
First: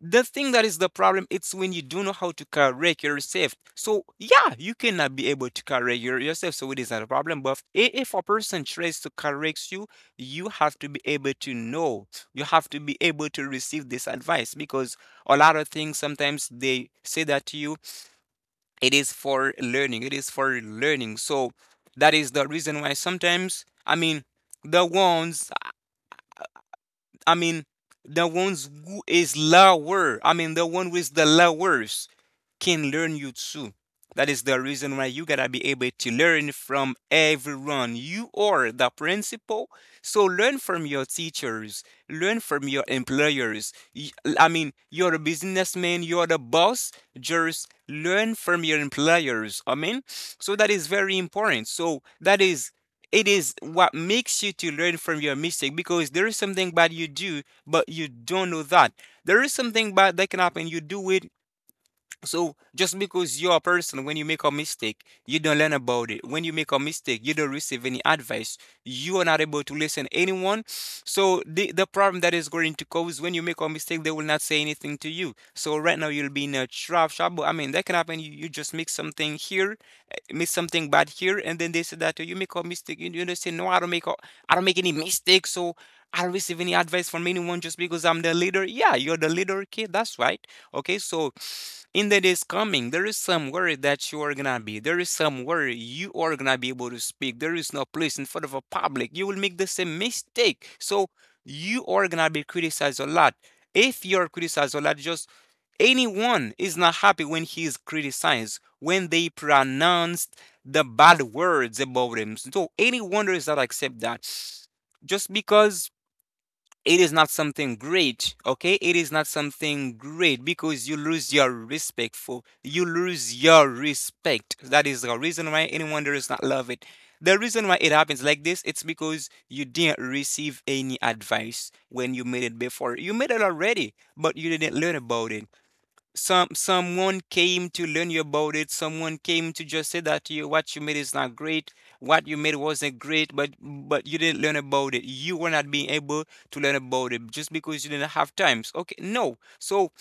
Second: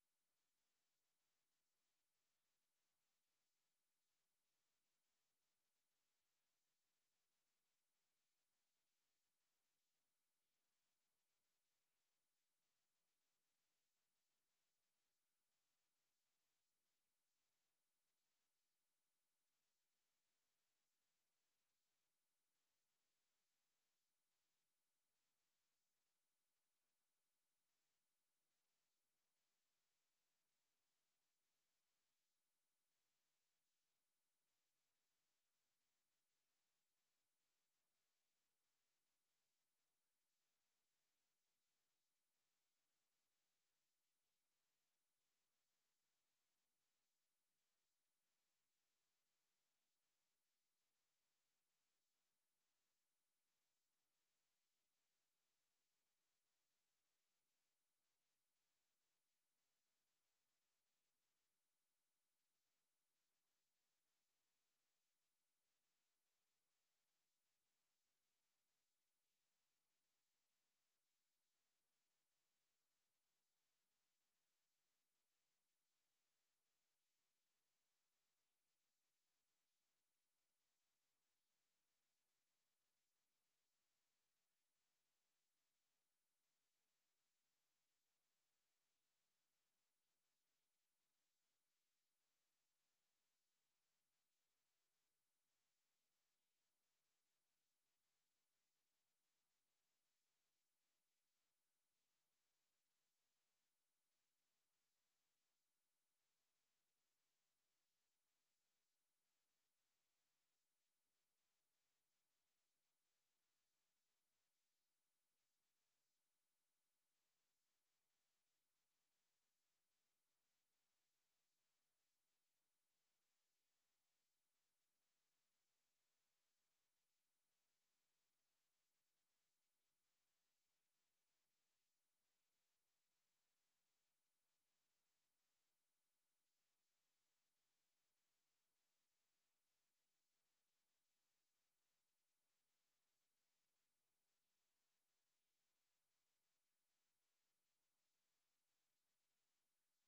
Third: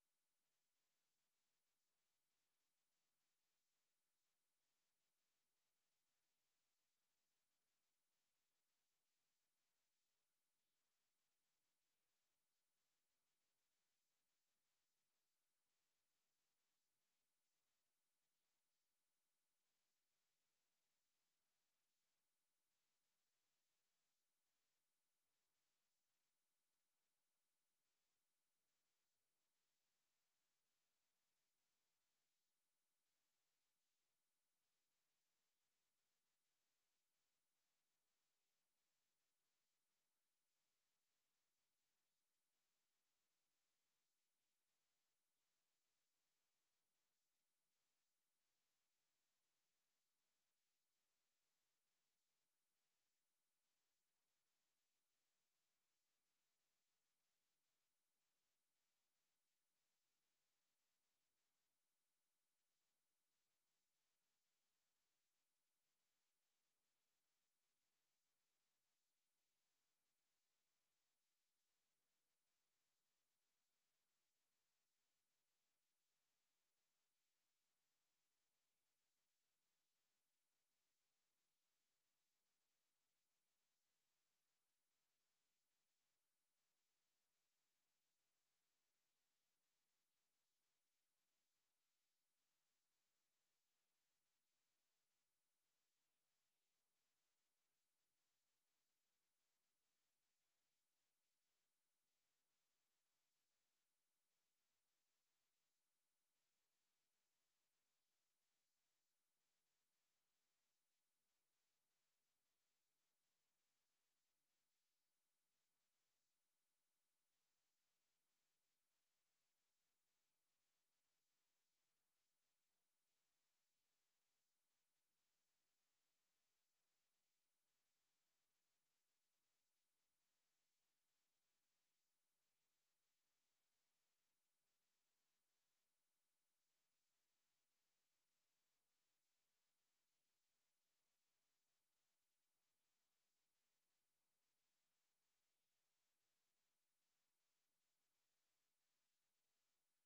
the thing that is the problem, it's when you don't know how to correct yourself, so yeah, you cannot be able to correct yourself, so it is not a problem. But if a person tries to correct you, you have to be able to know, you have to be able to receive this advice, because a lot of things sometimes they say that to you, it is for learning, it is for learning. So that is the reason why sometimes, the ones, I mean, the ones who is lower. I mean, the one with the lowers can learn you too. That is the reason why you gotta be able to learn from everyone. You are the principal, so learn from your teachers, learn from your employers. I mean, you're a businessman, you're the boss, just learn from your employers. I mean, so that is very important. So that is, it is what makes you to learn from your mistake, because there is something bad you do, but you don't know that. There is something bad that can happen. You do it. So just because you're a person, when you make a mistake, you don't learn about it. When you make a mistake, you don't receive any advice. You are not able to listen to anyone. So the problem that is going to cause, when you make a mistake, they will not say anything to you. So right now you'll be in a trap. Trouble. I mean, that can happen. You just make something here. Miss something bad here, and then they said that you make a mistake. You know, say no, I don't make I don't make any mistakes. So I don't receive any advice from anyone just because I'm the leader. Yeah, you're the leader kid, that's right. Okay, so in the days coming there is some worry that you are gonna be, there is some worry you are gonna be able to speak, there is no place in front of a public, you will make the same mistake. So you are gonna be criticized a lot. If you're criticized a lot, just anyone is not happy when he is criticized, when they pronounce the bad words about him. So anyone does not accept that. Just because it is not something great, okay? It is not something great because you lose your respect, for you lose your respect. That is the reason why anyone does not love it. The reason why it happens like this, it's because you didn't receive any advice when you made it before. You made it already, but you didn't learn about it. Someone came to learn you about it, someone came to just say that to you what you made is not great, what you made wasn't great, but you didn't learn about it, you were not being able to learn about it just because you didn't have times, okay? No, so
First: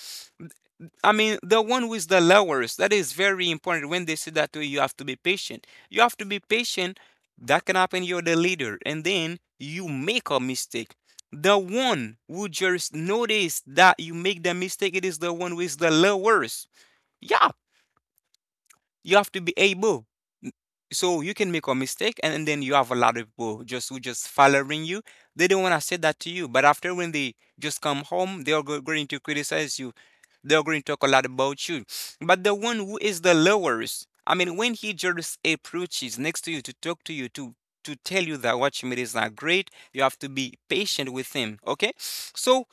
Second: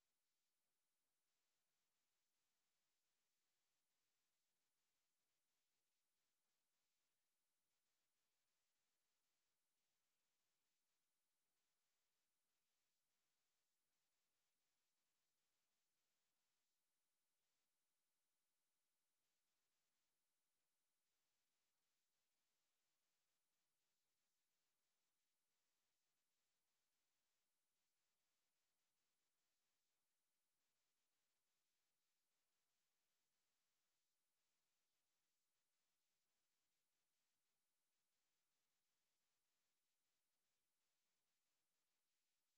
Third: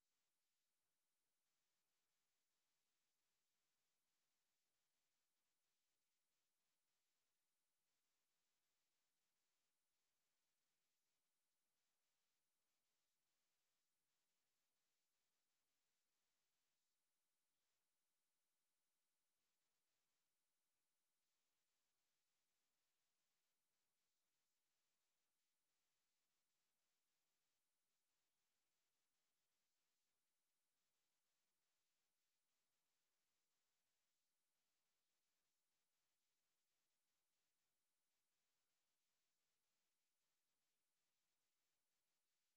I mean the one with the lowers, that is very important. When they say that to you, you have to be patient, you have to be patient. That can happen, you're the leader and then you make a mistake. The one who just notice that you make the mistake, it is the one with the lowers. Yeah, you have to be able. So you can make a mistake, and then you have a lot of people just who just following you. They don't want to say that to you, but after when they just come home, they are going to criticize you, they're going to talk a lot about you. But the one who is the lowest, I mean, when he just approaches next to you to talk to you, to tell you that what you made is not great, you have to be patient with him. Okay, so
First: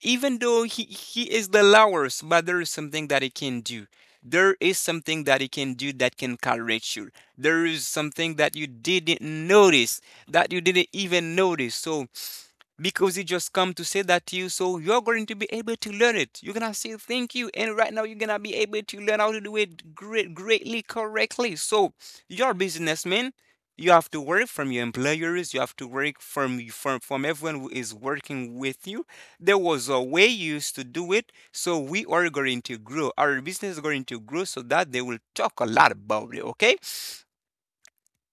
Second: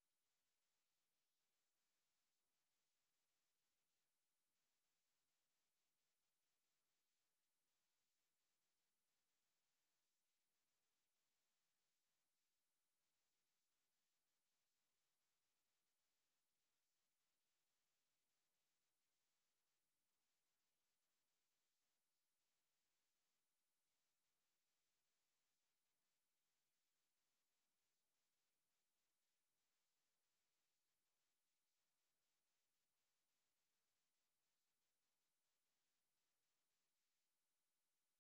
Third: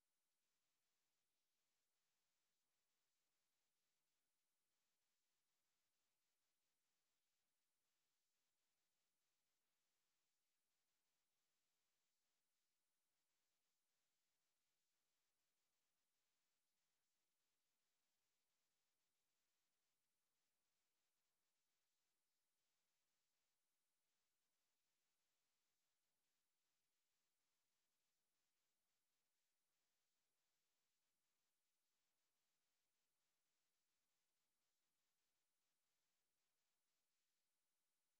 even though he is the lowest, but there is something that he can do. There is something that he can do that can correct you. There is something that you didn't notice, that you didn't even notice. So because it just come to say that to you, so you're going to be able to learn it. You're gonna say thank you, and right now you're gonna be able to learn how to do it greatly correctly. So you're a businessman. You have to work from your employers. You have to work from from everyone who is working with you. There was a way you used to do it, so we are going to grow. Our business is going to grow, so that they will talk a lot about it. Okay.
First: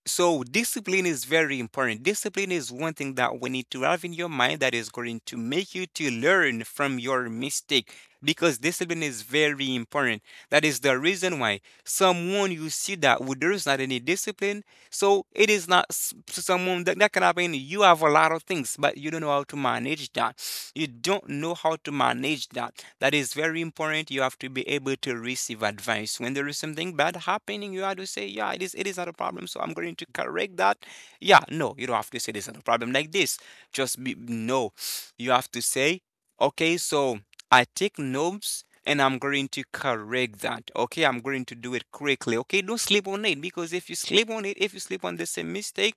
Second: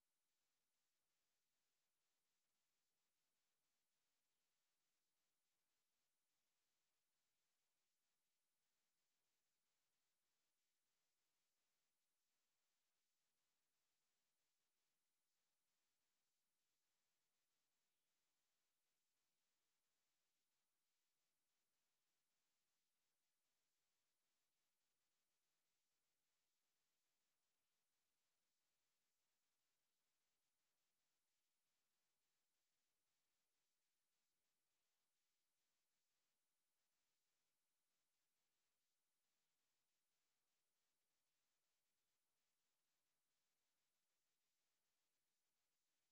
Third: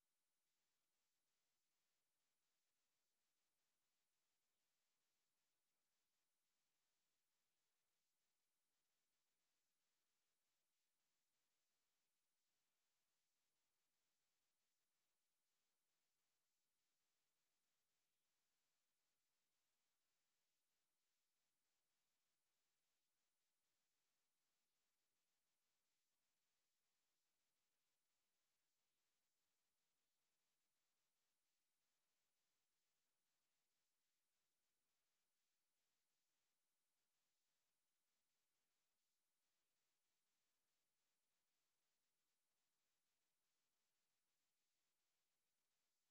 So discipline is very important. Discipline is one thing that we need to have in your mind that is going to make you to learn from your mistake, because discipline is very important. That is the reason why someone you see that, well, there is not any discipline, so it is not someone that, that can happen. You have a lot of things, but you don't know how to manage that. You don't know how to manage that. That is very important. You have to be able to receive advice. When there is something bad happening, you have to say, "Yeah, it is. It is not a problem. So I'm going to correct that." Yeah, no, you don't have to say this is not a problem like this. Just be no. You have to say, "Okay, so I take notes." And I'm going to correct that. Okay, I'm going to do it quickly. Okay, don't sleep on it, because if you sleep on it, if you sleep on the same mistake,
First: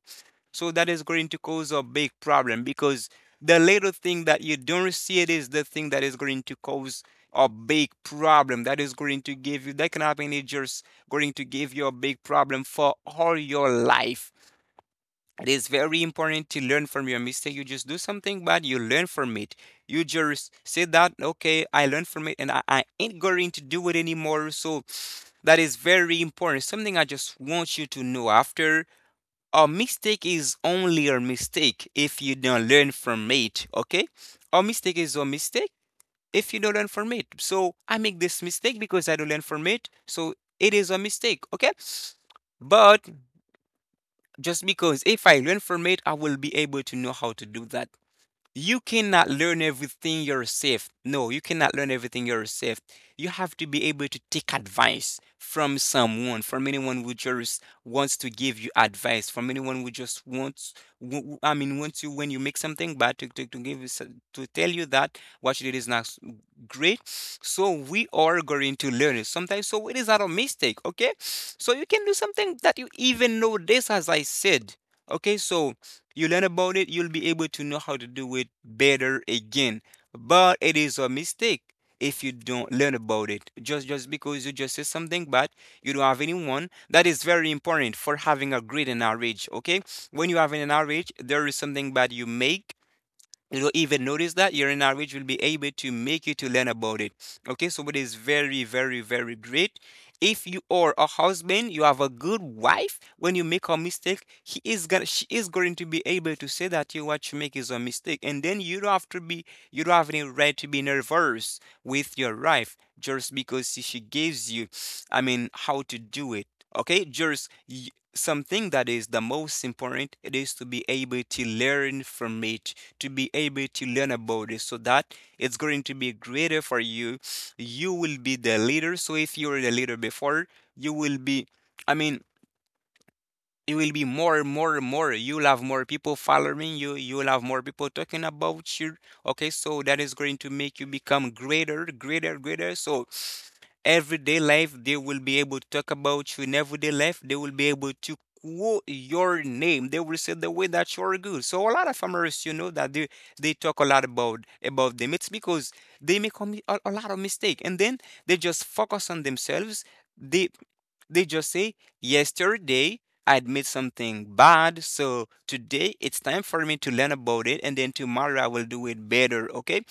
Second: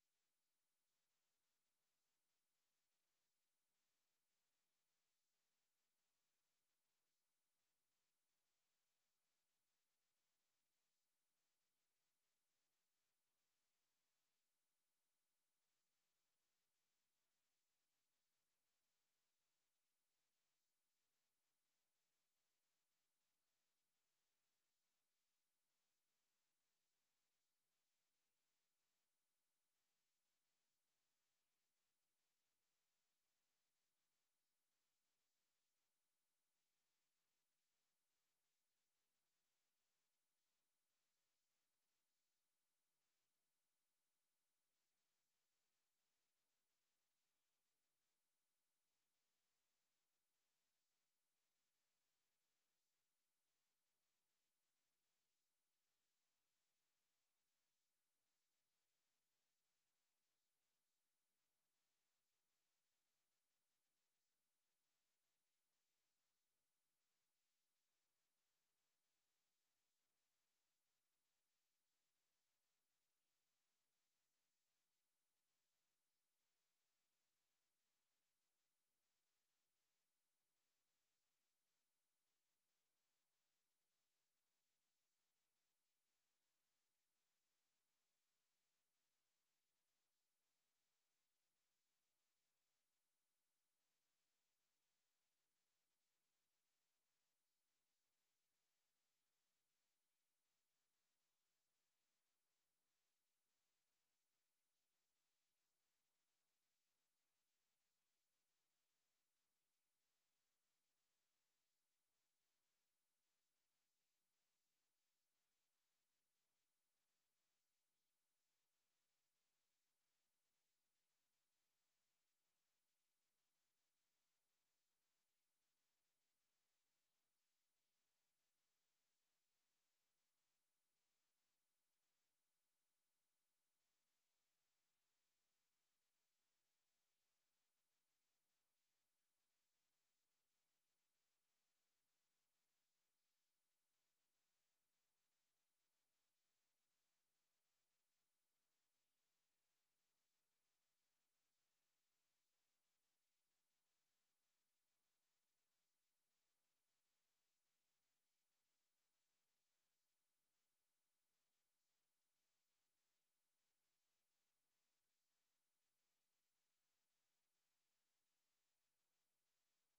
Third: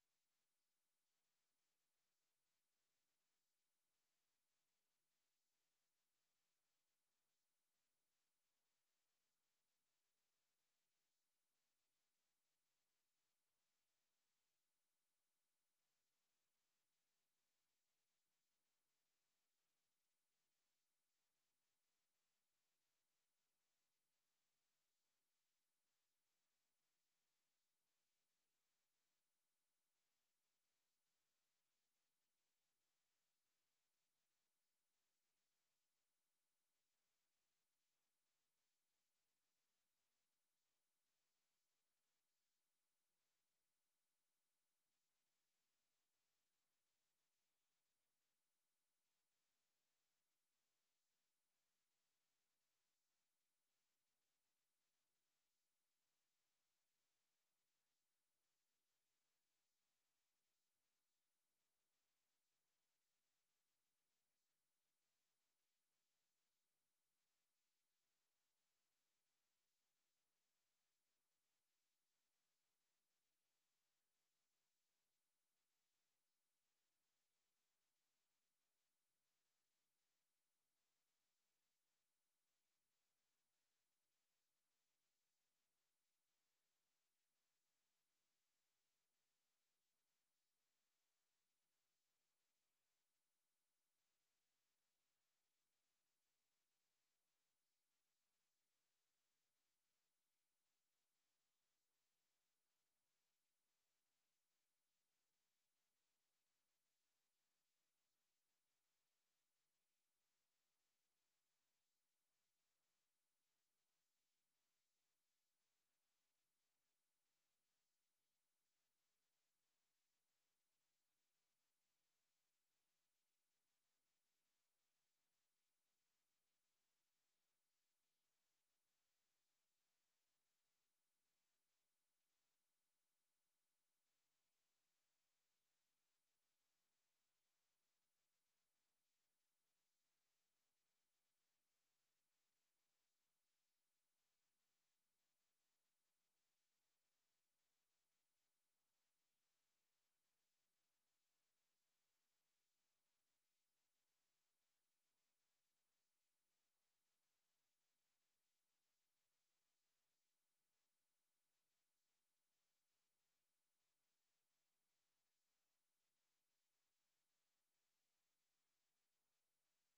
so that is going to cause a big problem, because the little thing that you don't see, it is the thing that is going to cause a big problem, that is going to give you, that can happen, it's just going to give you a big problem for all your life. It is very important to learn from your mistake. You just do something bad, you learn from it. You just say that, okay, I learned from it, and I ain't going to do it anymore. So that is very important, something I just want you to know. After, a mistake is only a mistake if you don't learn from it, okay? A mistake is a mistake if you don't learn from it. So I make this mistake because I don't learn from it. So it is a mistake, okay? But just because, if I learn from it, I will be able to know how to do that. You cannot learn everything yourself. No, you cannot learn everything yourself. You have to be able to take advice from someone, from anyone who just wants to give you advice, from anyone who just wants, I mean, wants you when you make something bad to give you, to tell you that what you did is not great. So we are going to learn it sometimes. So it is not a mistake, okay? So you can do something that you even know this, as I said. Okay, so you learn about it, you'll be able to know how to do it better again. But it is a mistake if you don't learn about it. Just because you just say something, but you don't have anyone. That is very important for having a great marriage. Okay, when you have an marriage, there is something bad you make, you know, even notice that your language will be able to make you to learn about it. Okay, so it is very very very great. If you are a husband, you have a good wife. When you make a mistake, he is gonna she is going to be able to say that you, what you make is a mistake, and then you don't have to be. You don't have any right to be nervous with your wife just because she gives you, I mean, how to do it. Okay, something that is the most important, it is to be able to learn from it, to be able to learn about it, so that it's going to be greater for you. You will be the leader. So if you were the leader before, you will be, i mean it will be more and more and more. You'll have more people following you, you'll have more people talking about you. Okay, so that is going to make you become greater greater greater. So everyday life, they will be able to talk about you. In everyday life, they will be able to quote your name. They will say the way that you're good. So a lot of farmers, you know that they talk a lot about them. It's because they make a, a lot of mistake, and then they just focus on themselves. they they just say, yesterday I admit something bad, so today it's time for me to learn about it, and then tomorrow I will do it better. Okay,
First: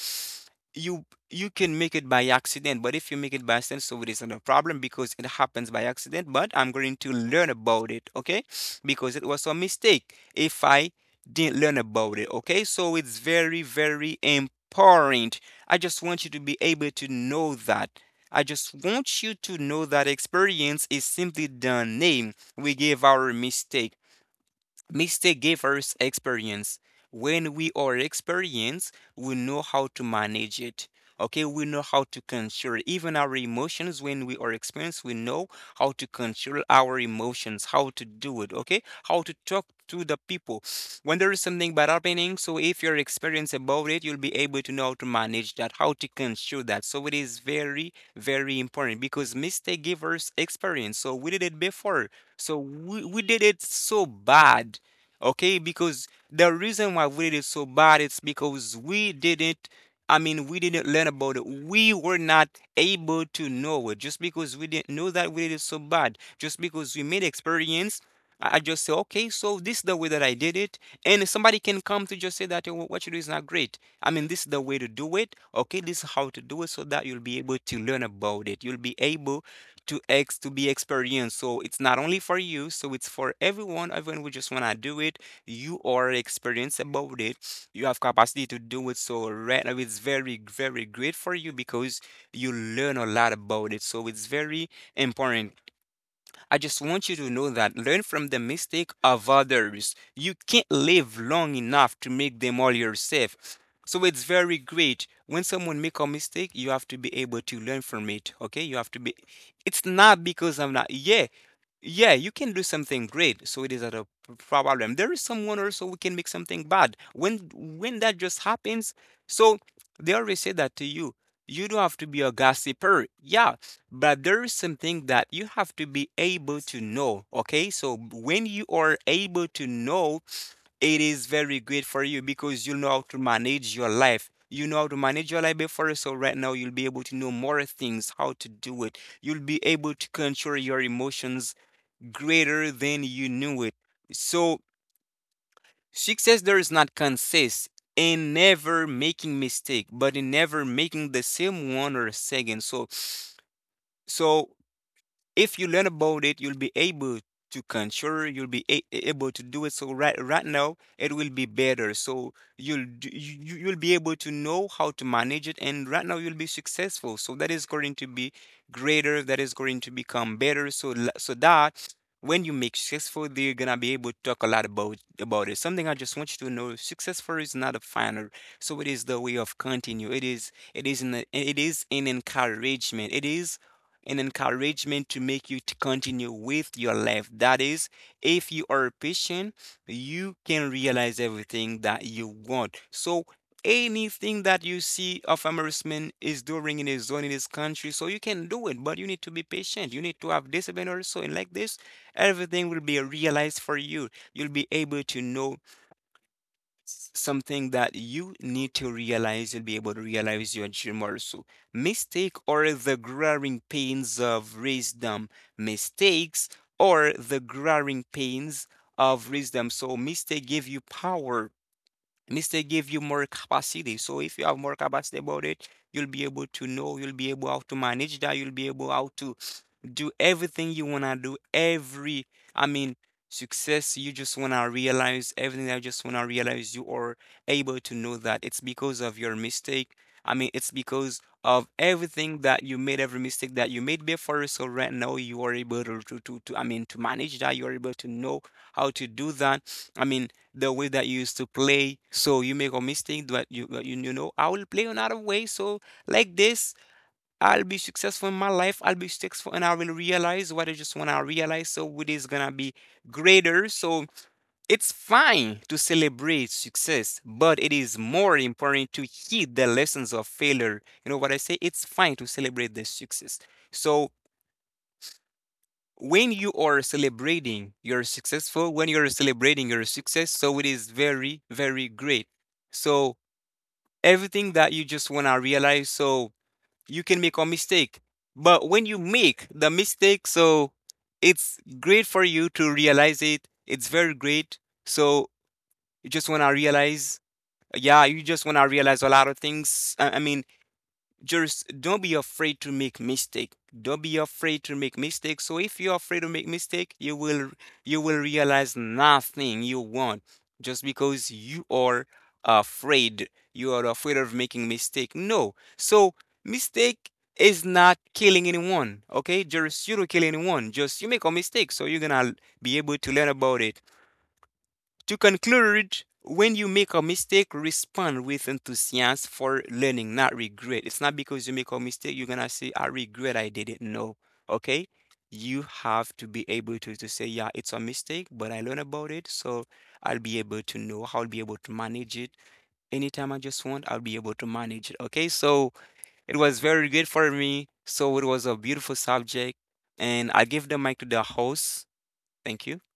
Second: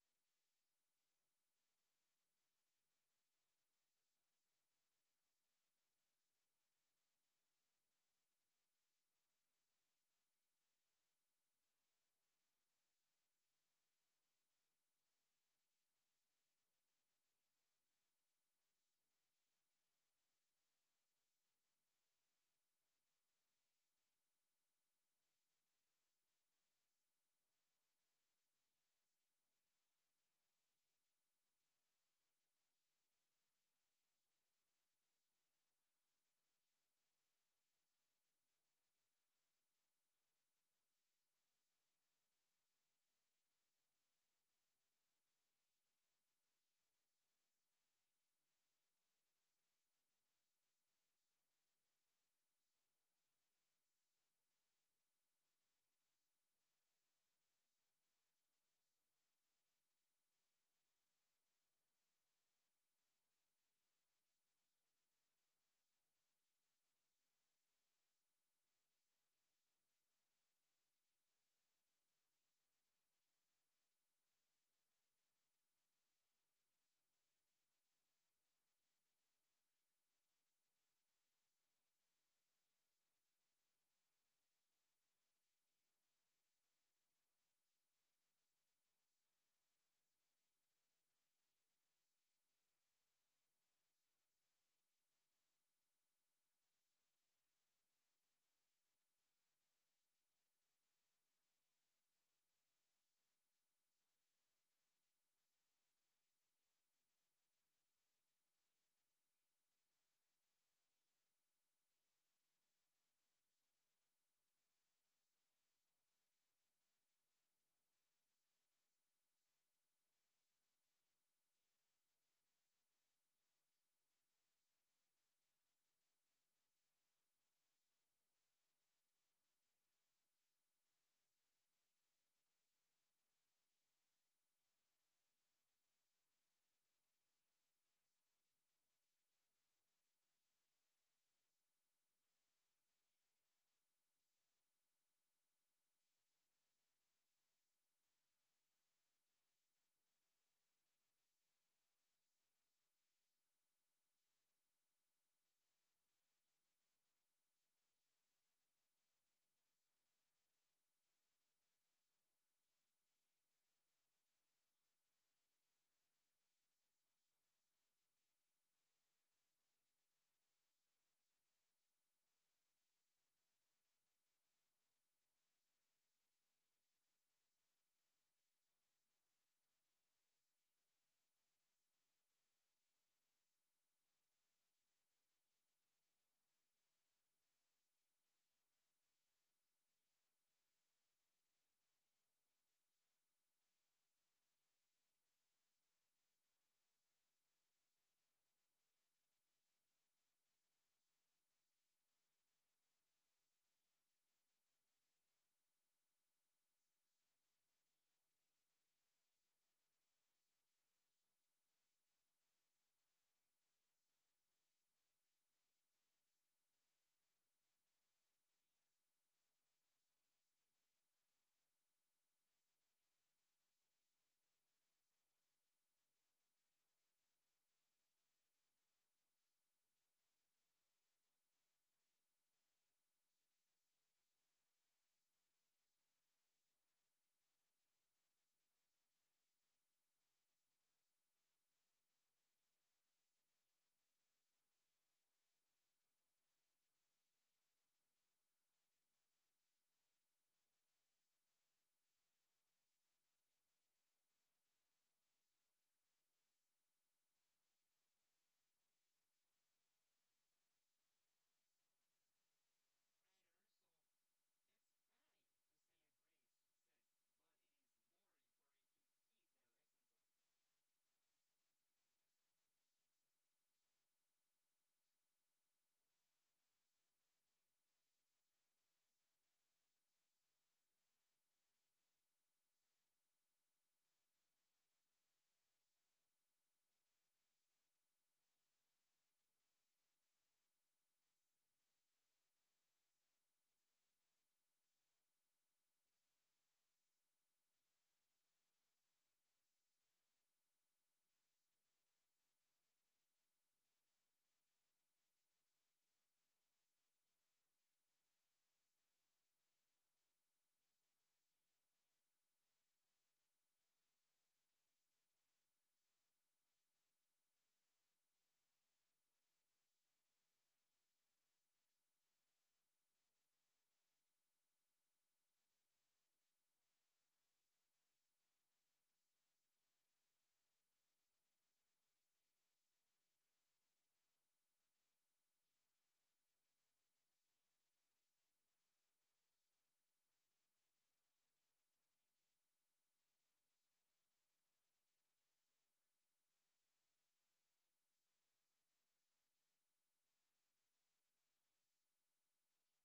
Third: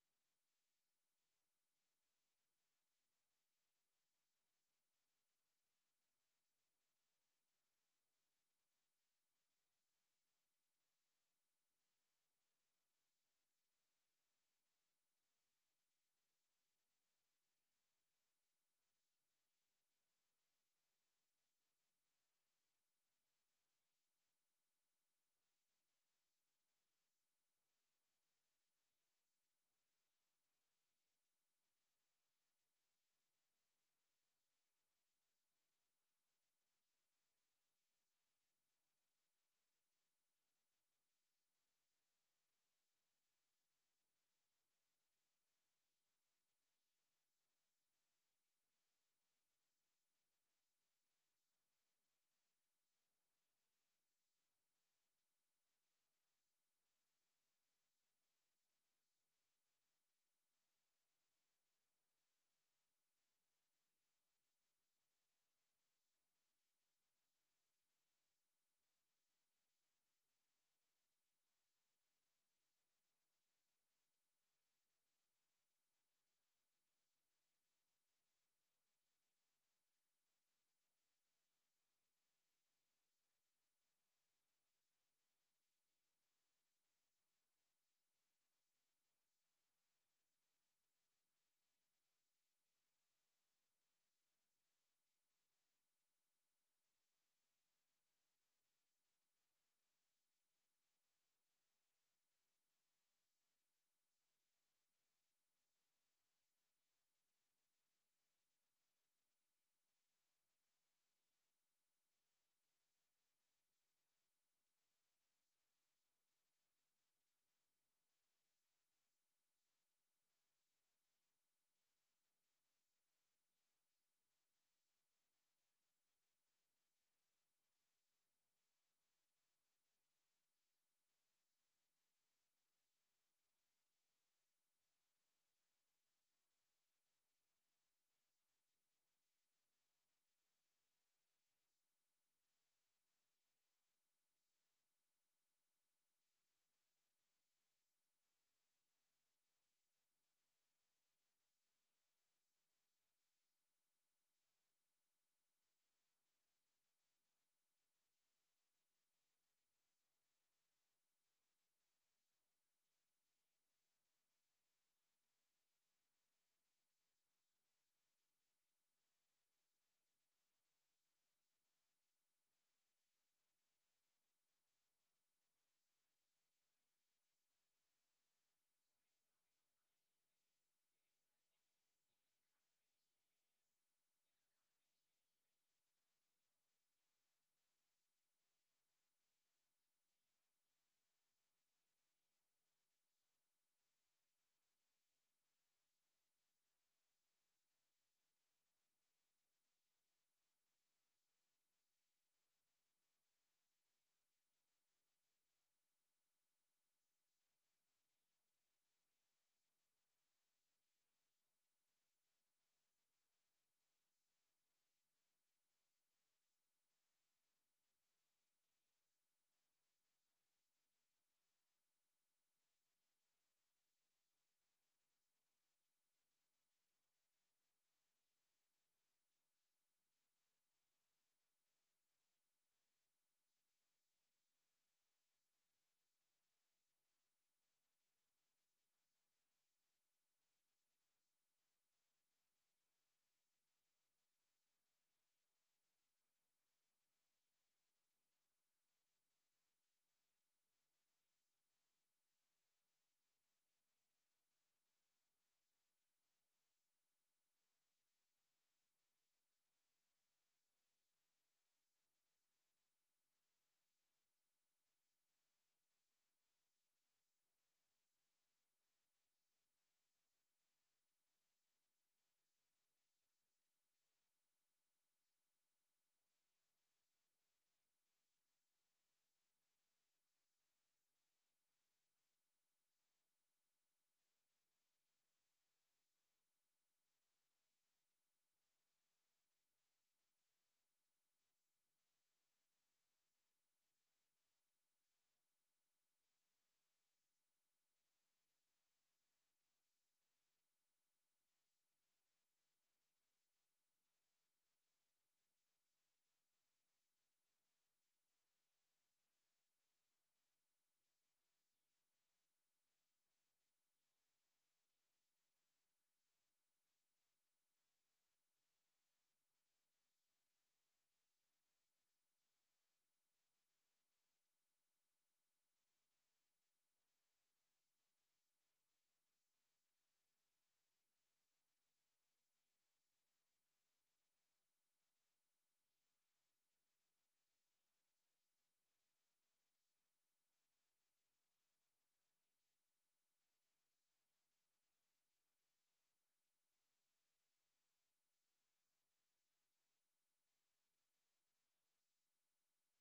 you can make it by accident, but if you make it by accident, so it is not a problem because it happens by accident. But I'm going to learn about it. Okay, because it was a mistake if I didn't learn about it. Okay, so it's very very important. I just want you to be able to know that. I just want you to know that experience is simply the name we give our mistakes. Mistake gave us experience. When we are experienced, we know how to manage it. Okay, we know how to control even our emotions. When we are experienced, we know how to control our emotions, how to do it. Okay, how to talk to the people when there is something bad happening. So, if you're experienced about it, you'll be able to know how to manage that, how to control that. So, it is very, very important because mistake give us experience. So, we did it before. So we did it so bad. Okay, because the reason why we did it so bad, it's because we didn't, I mean, we didn't learn about it. We were not able to know it just because we didn't know that we did it so bad, just because we made experience. I just say, okay, so this is the way that I did it, and somebody can come to just say that, "Oh, what you do is not great, I mean, this is the way to do it. Okay, this is how to do it, so that you'll be able to learn about it, you'll be able to be experienced. So it's not only for you, so it's for everyone. Everyone who just wanna do it. You are experienced about it. You have capacity to do it. So right now it's very, very great for you because you learn a lot about it. So it's very important. I just want you to know that learn from the mistake of others. You can't live long enough to make them all yourself. So it's very great. When someone make a mistake, you have to be able to learn from it. Okay? You have to be, it's not because I'm not, yeah. Yeah, you can do something great, so it is not a problem. There is someone also who can make something bad. When that just happens, so they always say that to you. You don't have to be a gossiper, yeah, but there is something that you have to be able to know. Okay, so when you are able to know, it is very great for you because you know how to manage your life. You know how to manage your life before, so right now you'll be able to know more things, how to do it. You'll be able to control your emotions greater than you knew it. So success there is not consist in never making mistake, but in never making the same one or second. So if you learn about it, you'll be able to control, you'll be able to do it. So right now it will be better. So you'll be able to know how to manage it, and right now you'll be successful, so that is going to be greater, that is going to become better. So so that when you make successful, they're gonna be able to talk a lot about it. Something I just want you to know, successful is not a final, so it is the way of continue. It is it is an encouragement. It is an encouragement to make you to continue with your life. That is, if you are patient, you can realize everything that you want. So anything that you see of embarrassment is doing in his zone in his country, so you can do it, but you need to be patient. You need to have discipline also, and like this, everything will be realized for you. You'll be able to know something that you need to realize. You'll be able to realize your dream also. Mistake are the growing pains of wisdom. Mistakes are the growing pains of wisdom. So mistake give you power. Mistake give you more capacity. So if you have more capacity about it, you'll be able to know, you'll be able how to manage that, you'll be able how to do everything you wanna do, every, I mean, success you just wanna realize, everything that you just wanna realize, you are able to know that it's because of your mistake. I mean, it's because of everything that you made, every mistake that you made before. So right now you are able to, I mean, to manage that. You are able to know how to do that. I mean, the way that you used to play. So you make a mistake, but you know, I will play another way. So like this. I'll be successful in my life. I'll be successful and I will realize what I just want to realize. So it is going to be greater. So it's fine to celebrate success, but it is more important to heed the lessons of failure. You know what I say? It's fine to celebrate the success. So when you are celebrating you're successful, when you're celebrating your success, so it is very, very great. So everything that you just want to realize. So you can make a mistake. But when you make the mistake, so it's great for you to realize it. It's very great. So you just want to realize, yeah, you just want to realize a lot of things. I mean, just don't be afraid to make mistake. Don't be afraid to make mistakes. So if you're afraid to make mistake, you will realize nothing you want, just because you are afraid. You are afraid of making mistake. No. So mistake is not killing anyone. Okay, just you don't kill anyone, just you make a mistake, so you're gonna be able to learn about it. To conclude, when you make a mistake, respond with enthusiasm for learning, not regret. It's not because you make a mistake, you're gonna say, I regret I didn't know. Okay? You have to be able to say, yeah, it's a mistake, but I learned about it, so I'll be able to know, I'll be able to manage it. Anytime I just want, I'll be able to manage it. Okay? So it was very good for me. So it was a beautiful subject. And I give the mic to the host. Thank you.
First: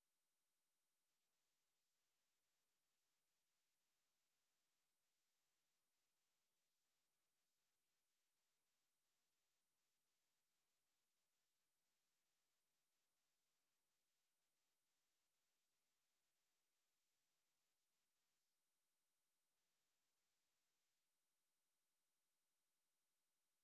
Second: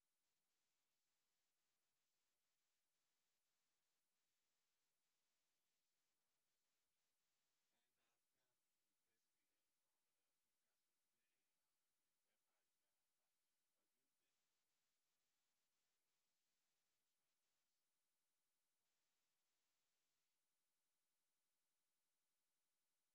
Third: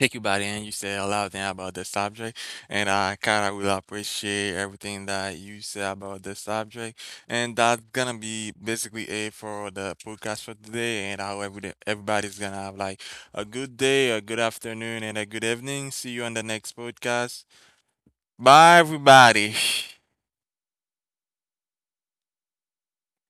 Take you by the end. You said a lot of things about the subject, and I kind of will appreciate everything that you said about the subject. And that's gonna be basically it for the podcast for today. And I hope everybody's gonna have like a good day, a good afternoon, and a good evening. See you on the next podcast. Bye, everybody.